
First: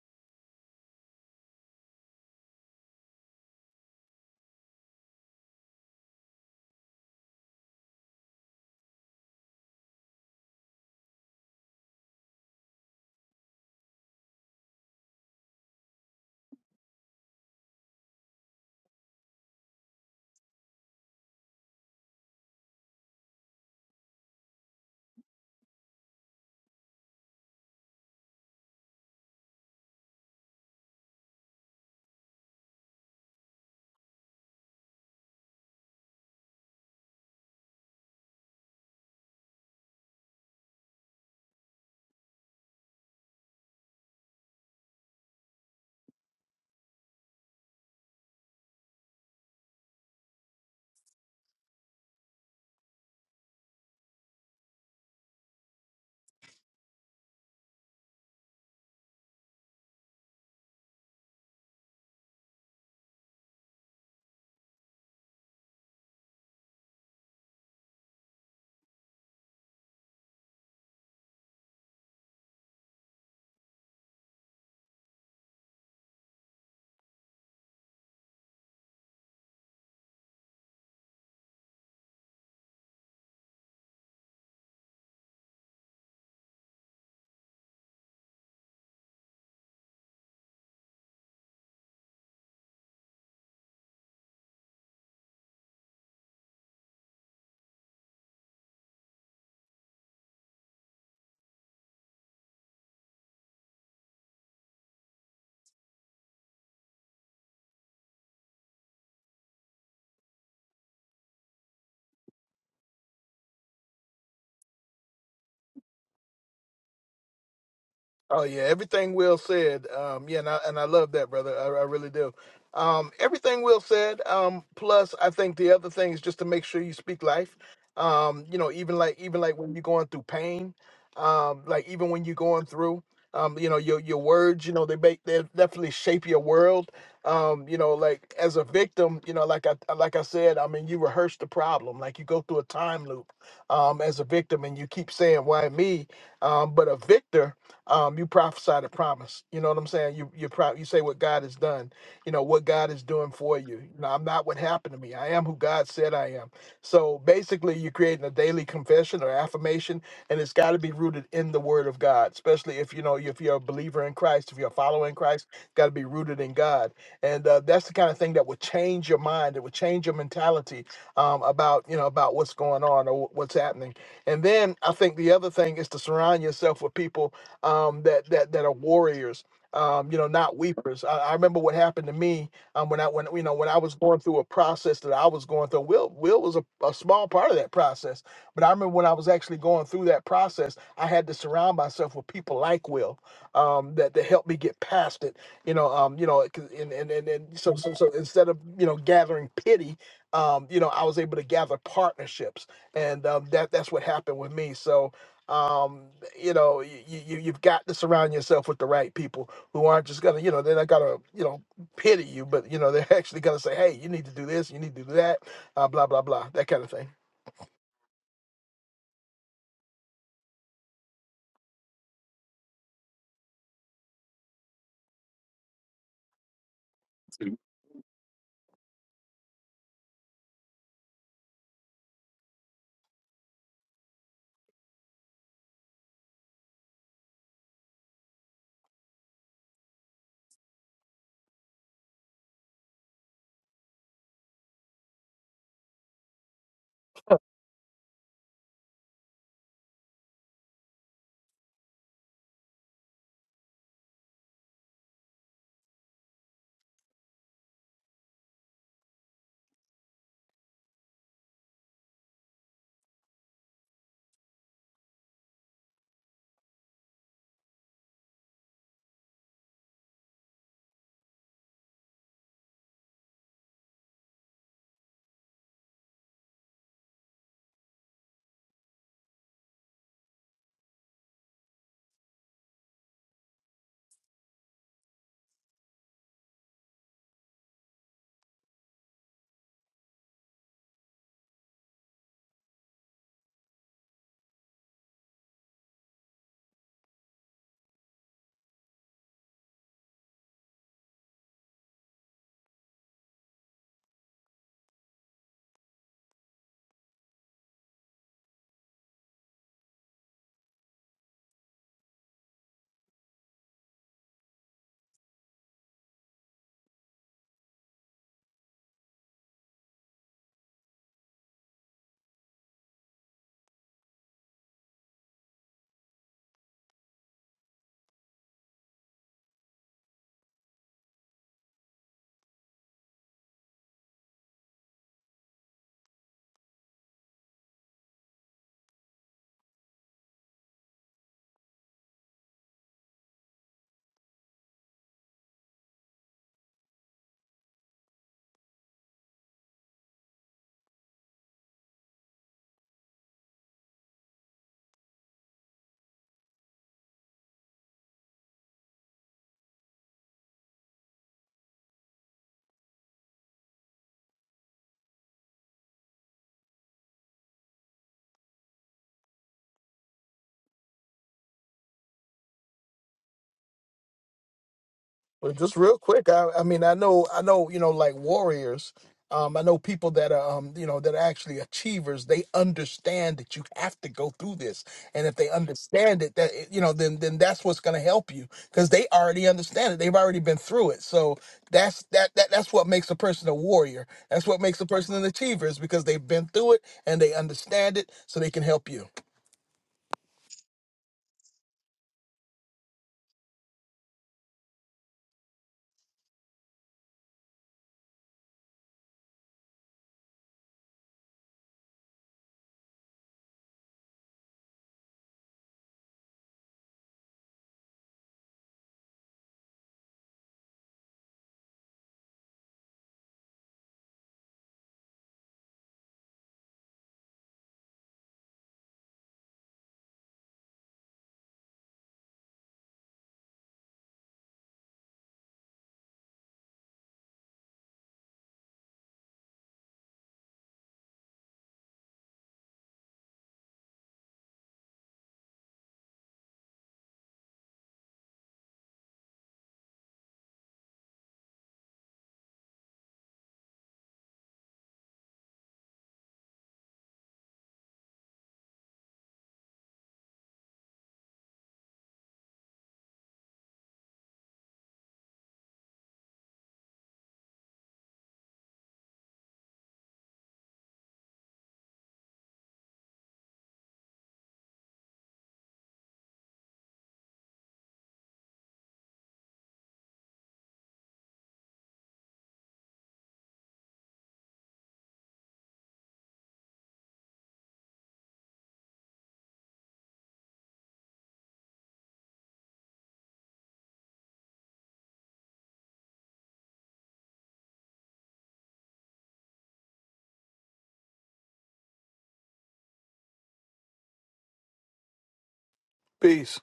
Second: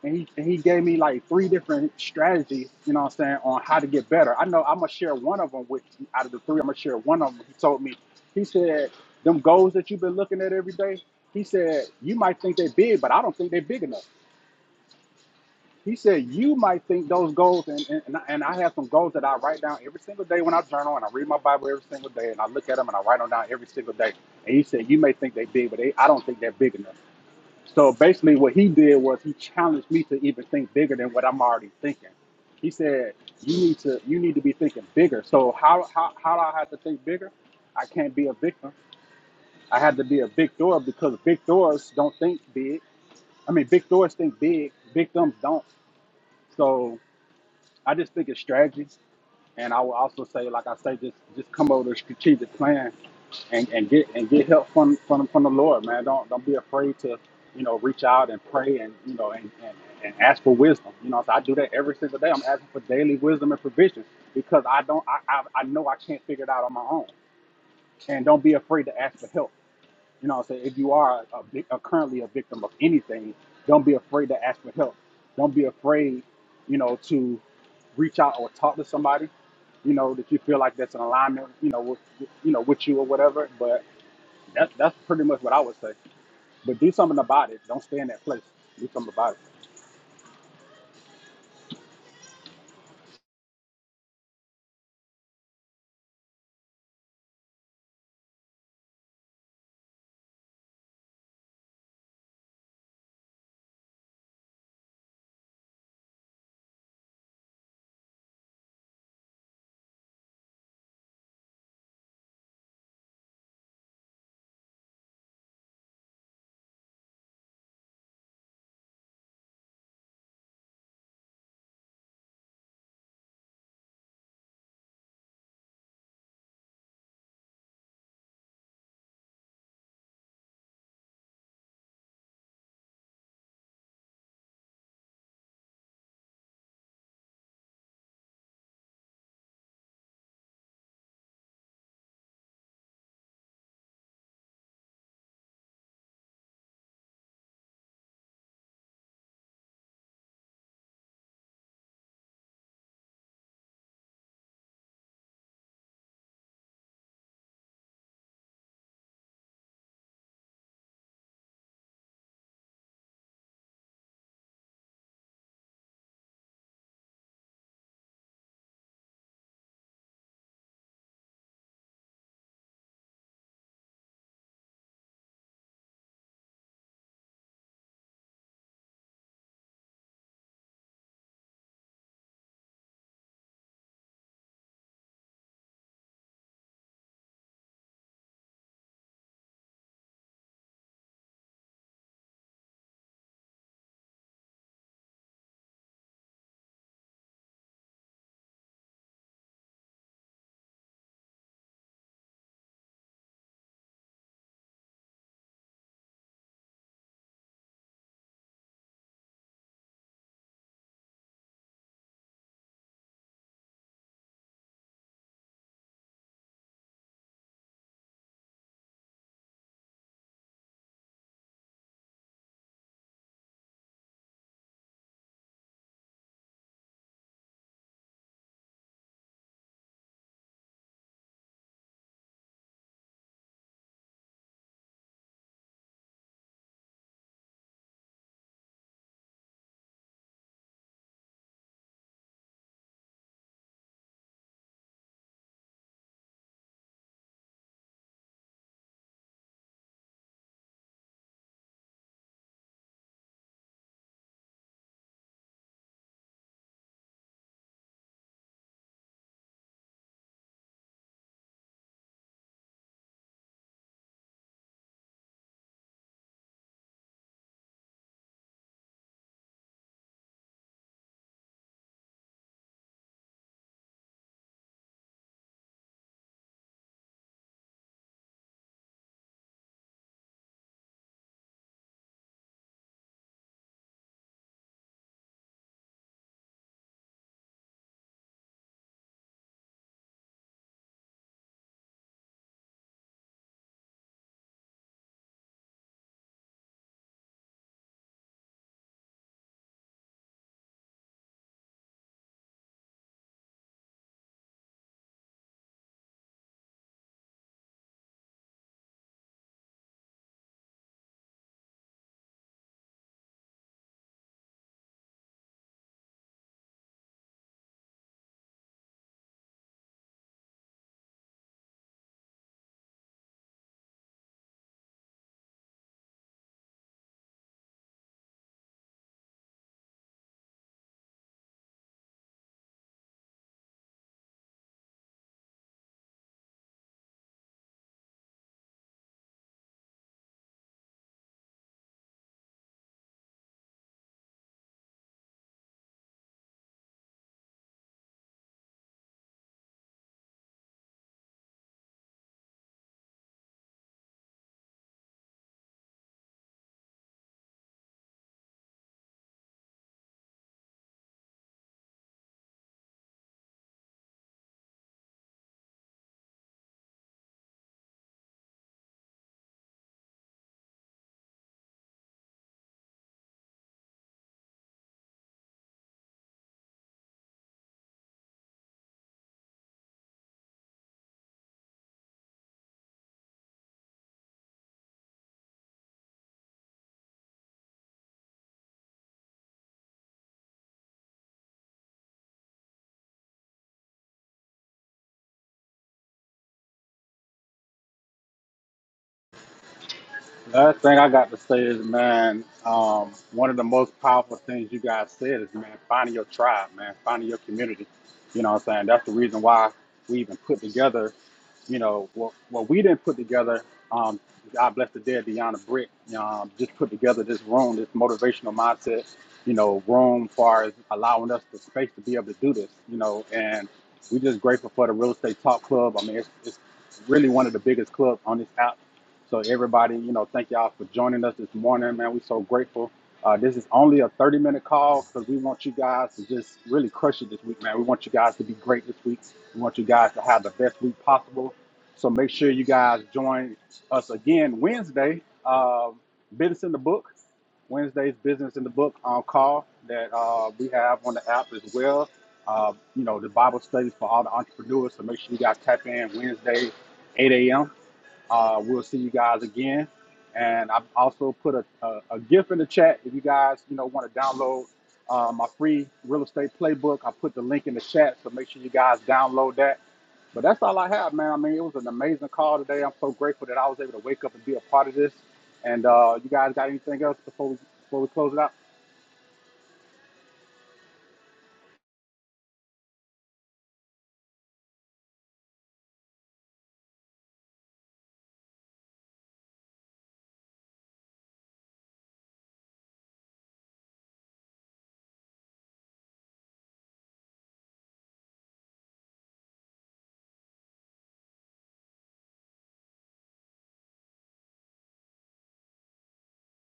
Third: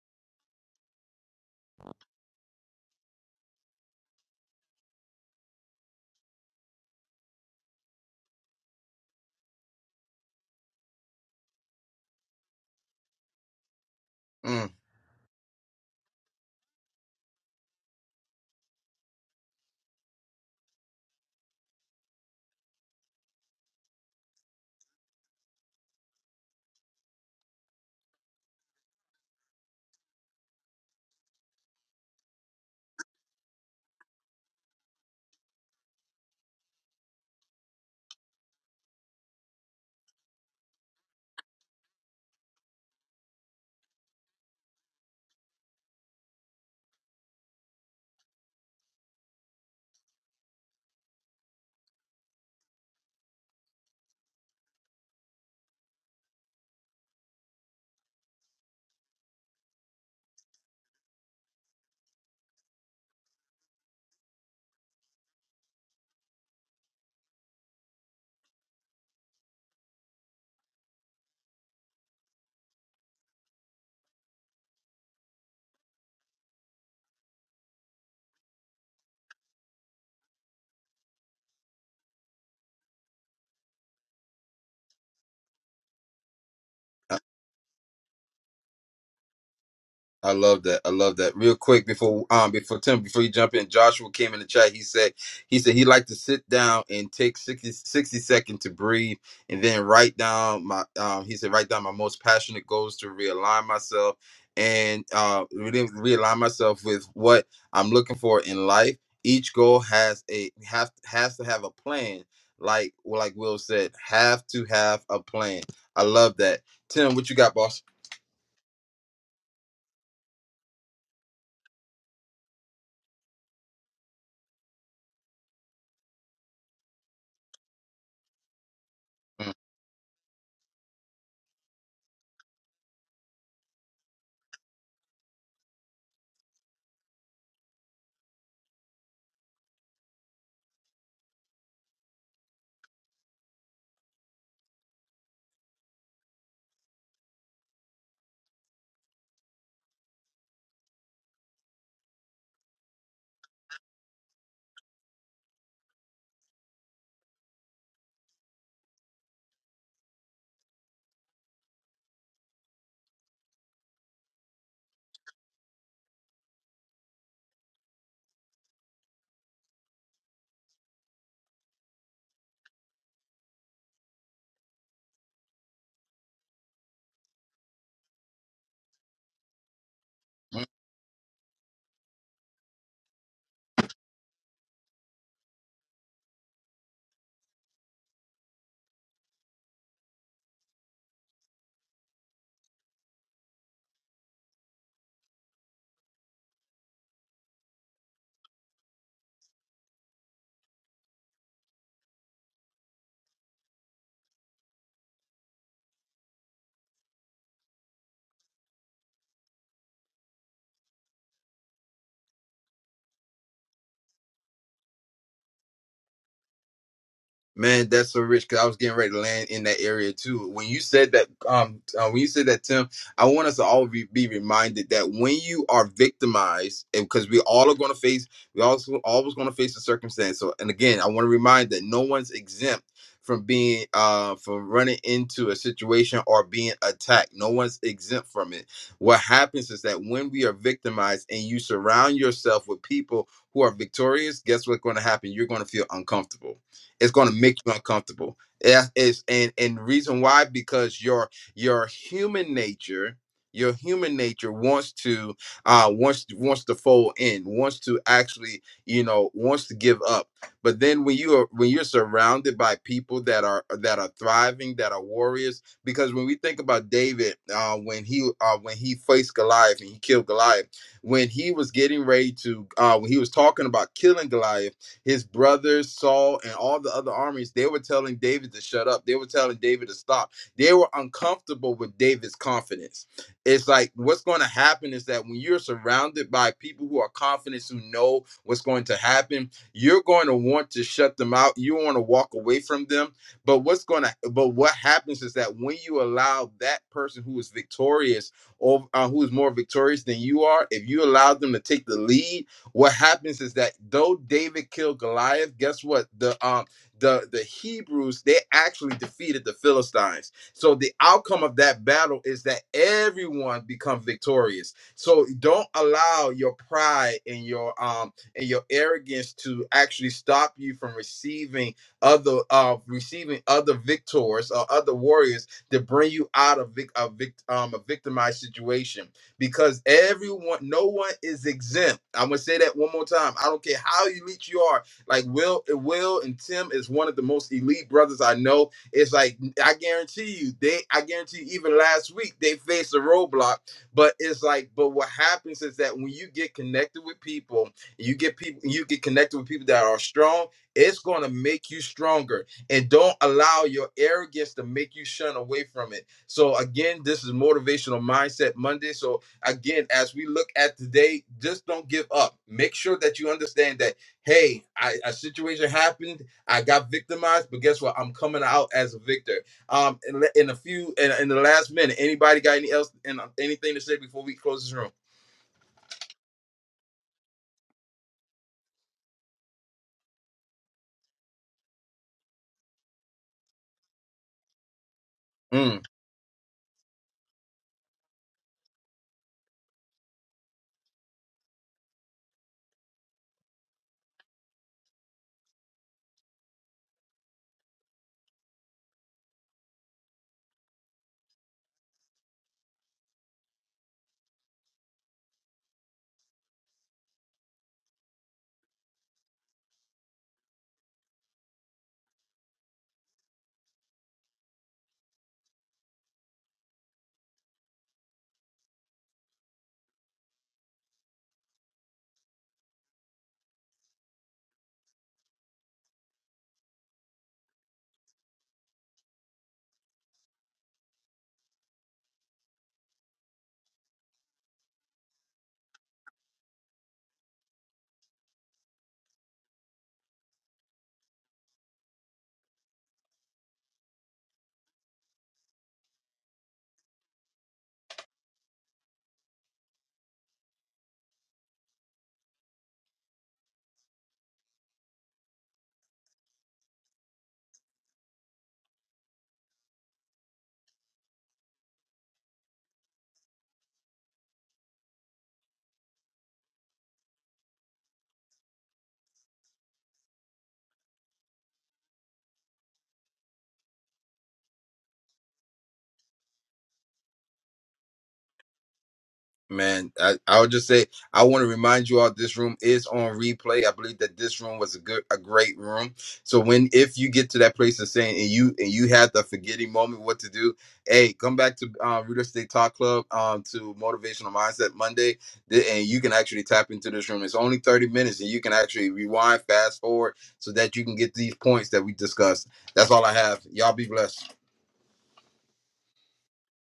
S3: And he, and he gave me like three different strategies, you know what I'm saying, on how to get better. I know I'm gonna share one of them with you. out of the three, I'm gonna share one of them. He told me, he said, them goals that you've been looking at every day, he said, you might think they're big, but I don't think they're big enough.
S2: Mm.
S3: He said, You might think those goals, and, and, and I have some goals that I write down every single day when I journal and I read my Bible every single day and I look at them and I write them down every single day. And he said, You may think they're big, but they, I don't think they're big enough. So basically, what he did was he challenged me to even think bigger than what I'm already thinking. He said, You need to you need to be thinking bigger. So, how, how, how do I have to think bigger? I can't be a victim. I have to be a victor because victors don't think big. I mean, victors think big, victims don't. So I just think it's strategy, and I will also say, like I say, just just come over with a strategic plan, and, and get and get help from, from from the Lord, man. Don't don't be afraid to you know reach out and pray and you know and, and, and ask for wisdom. You know, so I do that every single day. I'm asking for daily wisdom and provision because I don't I, I I know I can't figure it out on my own, and don't be afraid to ask for help. You know, so if you are a, vic- a currently a victim of anything, don't be afraid to ask for help. Don't be afraid, you know, to reach out or talk to somebody, you know, that you feel like that's in alignment, you know, with, with- you know, with you or whatever. But that, that's pretty much what I would say. But do something about it. Don't stay in that place. Do something about it.
S2: I love that. I love that. Real quick before um before Tim before you jump in, Joshua came in the chat. He said he said he liked to sit down and take 60 60 seconds to breathe and then write down my um he said write down my most passionate goals to realign myself and uh re- realign myself with what I'm looking for in life. Each goal has a have has to have a plan. Like like Will said, have to have a plan. I love that. Tim, what you got, boss?
S1: Oh yeah, everything Will said. Um, yeah, and I, and I love that, brother. I, I really do. Um, everything Will said. Um, plus, I think the other thing is just to make sure you speak life. Um, you know, even like even
S2: Mm-hmm.
S1: like when you're going through pain, um, like even when you're going through, um, you know, your your words, you know, they make they definitely shape your world. Um, you know, like as a victim, you know, like I like I said, I mean, you rehearse the problem, like you go through a time loop, um, as a victim, and you keep saying why me, um, but a victor um, you prophesy the promise. You know what I'm saying? You you pro- you say what God has done. You know what God is doing for you. You know, I'm not what happened to me. I am who God said I am. So basically, you're creating a daily confession or affirmation, and it's got to be rooted in the Word of God. Especially if you know if you're a believer in Christ, if you're following Christ, got to be rooted in God. And uh, that's the kind of thing that would change your mind. It would change your mentality um, about you know about what's going on or wh- what's happening. And then I think the other thing is to surround yourself with people um, that that that are warriors. Um, you know, not weepers. I, I remember what happened to me um, when I when you know when I was going through a process that I was going through. Will Will was a, a small part of that process, but I remember when I was actually going through that process, I had to surround myself with people like Will um, that that helped me get past it. You know, um, you know, 'cause- and and and, and so, so so instead of you know gathering pity, um, you know, I was able to gather partnerships, and um, that that's what happened with me. So um, you know, you, you you've got to surround yourself with the right people who aren't just gonna, you know, they're not gonna, you know, pity you, but you know, they're actually gonna say, hey, you need to do this, you need to do that, uh, blah blah blah, that kind of thing.
S2: Man, that's so rich because I was getting ready to land in that area too. When you said that, um, uh, when you said that, Tim, I want us to all be, be reminded that when you are victimized, and because we all are going to face, we also always going to face a circumstance. So, and again, I want to remind that no one's exempt from being, uh, from running into a situation or being attacked. No one's exempt from it. What happens is that when we are victimized and you surround yourself with people who are victorious, guess what's going to happen? You're going to feel uncomfortable it's going to make you uncomfortable. Yeah, it's and and reason why because your your human nature, your human nature wants to uh wants wants to fold in, wants to actually you know wants to give up. But then when you are when you're surrounded by people that are that are thriving, that are warriors, because when we think about David, uh, when he uh, when he faced Goliath and he killed Goliath when he was getting ready to uh when he was talking about killing Goliath his brothers Saul and all the other armies, they were telling David to shut up. They were telling David to stop. They were uncomfortable with David's confidence. It's like what's going to happen is that when you're surrounded by people who are confident, who know what's going to happen, you're going to want to shut them out. You want to walk away from them. But what's going to but what happens is that when you allow that person who is victorious or uh, who is more victorious than you are, if you allow them to take the lead what happens is that though David killed Goliath, guess what? The um the the Hebrews they actually defeated the Philistines. So the outcome of that battle is that everyone become victorious. So don't allow your pride and your um and your arrogance to actually stop you from receiving other uh receiving other victors or other warriors to bring you out of vic- a vic- um, a victimized situation because everyone, no one is exempt. I'm gonna say that one more time. I don't care how elite you are. Like Will, Will and Tim is one of the most elite brothers I know. It's like I guarantee you, they, I guarantee you, even last week they faced a roadblock. But it's like, but what happens is that when you get connected with people, you get people, you get connected with people that are strong. It's gonna make you stronger, and don't allow your arrogance to make you shun away from it. So again, this is motivational mindset Monday. So again, as we look at today, just don't give up. Make sure that you understand that, hey, I, a situation happened. I got victimized, but guess what? I'm coming out as a victor. Um, in, in a few, in, in the last minute, anybody got any else and anything to say before we close this room?
S1: Well, just real quick, I, I mean, I know, I know, you know, like warriors. Um, I know people that are, um, you know, that are actually achievers. They understand that you have to go through this, and if they
S2: Mm.
S1: understand it, that you know, then then that's what's going to help you because they already understand it. They've already been through it. So that's that that that's what makes a person a warrior. That's what makes a person an achiever is because they've been through it and they understand it, so they can help you.
S3: Last thing I got to say is, man, um, one of the most powerful things you guys said is, man, finding your tribe, man, finding your community. You know what I'm saying? That's the reason why we even put together, you know, what, what we didn't put together. Um, God bless the dead, Deanna Britt, um, just put together this room, this motivational mindset, you know, room far as allowing us the space to be able to do this, you know, and we're just grateful for the Real Estate Talk Club. I mean, it's, it's really one of the biggest clubs on this app so everybody, you know, thank y'all for joining us this morning, man. We're so grateful. Uh, this is only a 30 minute call because we want you guys to just really crush it this week, man. We want you guys to be great this week. We want you guys to have the best week possible. So make sure you guys join us again Wednesday. Uh, business in the book. Wednesday's business in the book on call that uh, we have on the app as well. Uh, you know, the Bible studies for all the entrepreneurs. So make sure you guys tap in Wednesday, 8 a.m. Uh, we'll see you guys again. And I've also put a, a, a GIF in the chat if you guys, you know, want to download uh, my free real estate playbook. I put the link in the chat, so make sure you guys download that. But that's all I have, man. I mean, it was an amazing call today. I'm so grateful that I was able to wake up and be a part of this. And uh, you guys got anything else before we before we close it out?
S2: Man, I, I would just say I want to remind you all this room is on replay. I believe that this room was a good a great room. So when if you get to that place of saying and you and you had the forgetting moment what to do, hey, come back to uh Real Estate Talk Club um to motivational mindset Monday th- and you can actually tap into this room. It's only 30 minutes and you can actually rewind, fast forward so that you can get these points that we discussed. That's all I have. Y'all be blessed.
S1: Peace.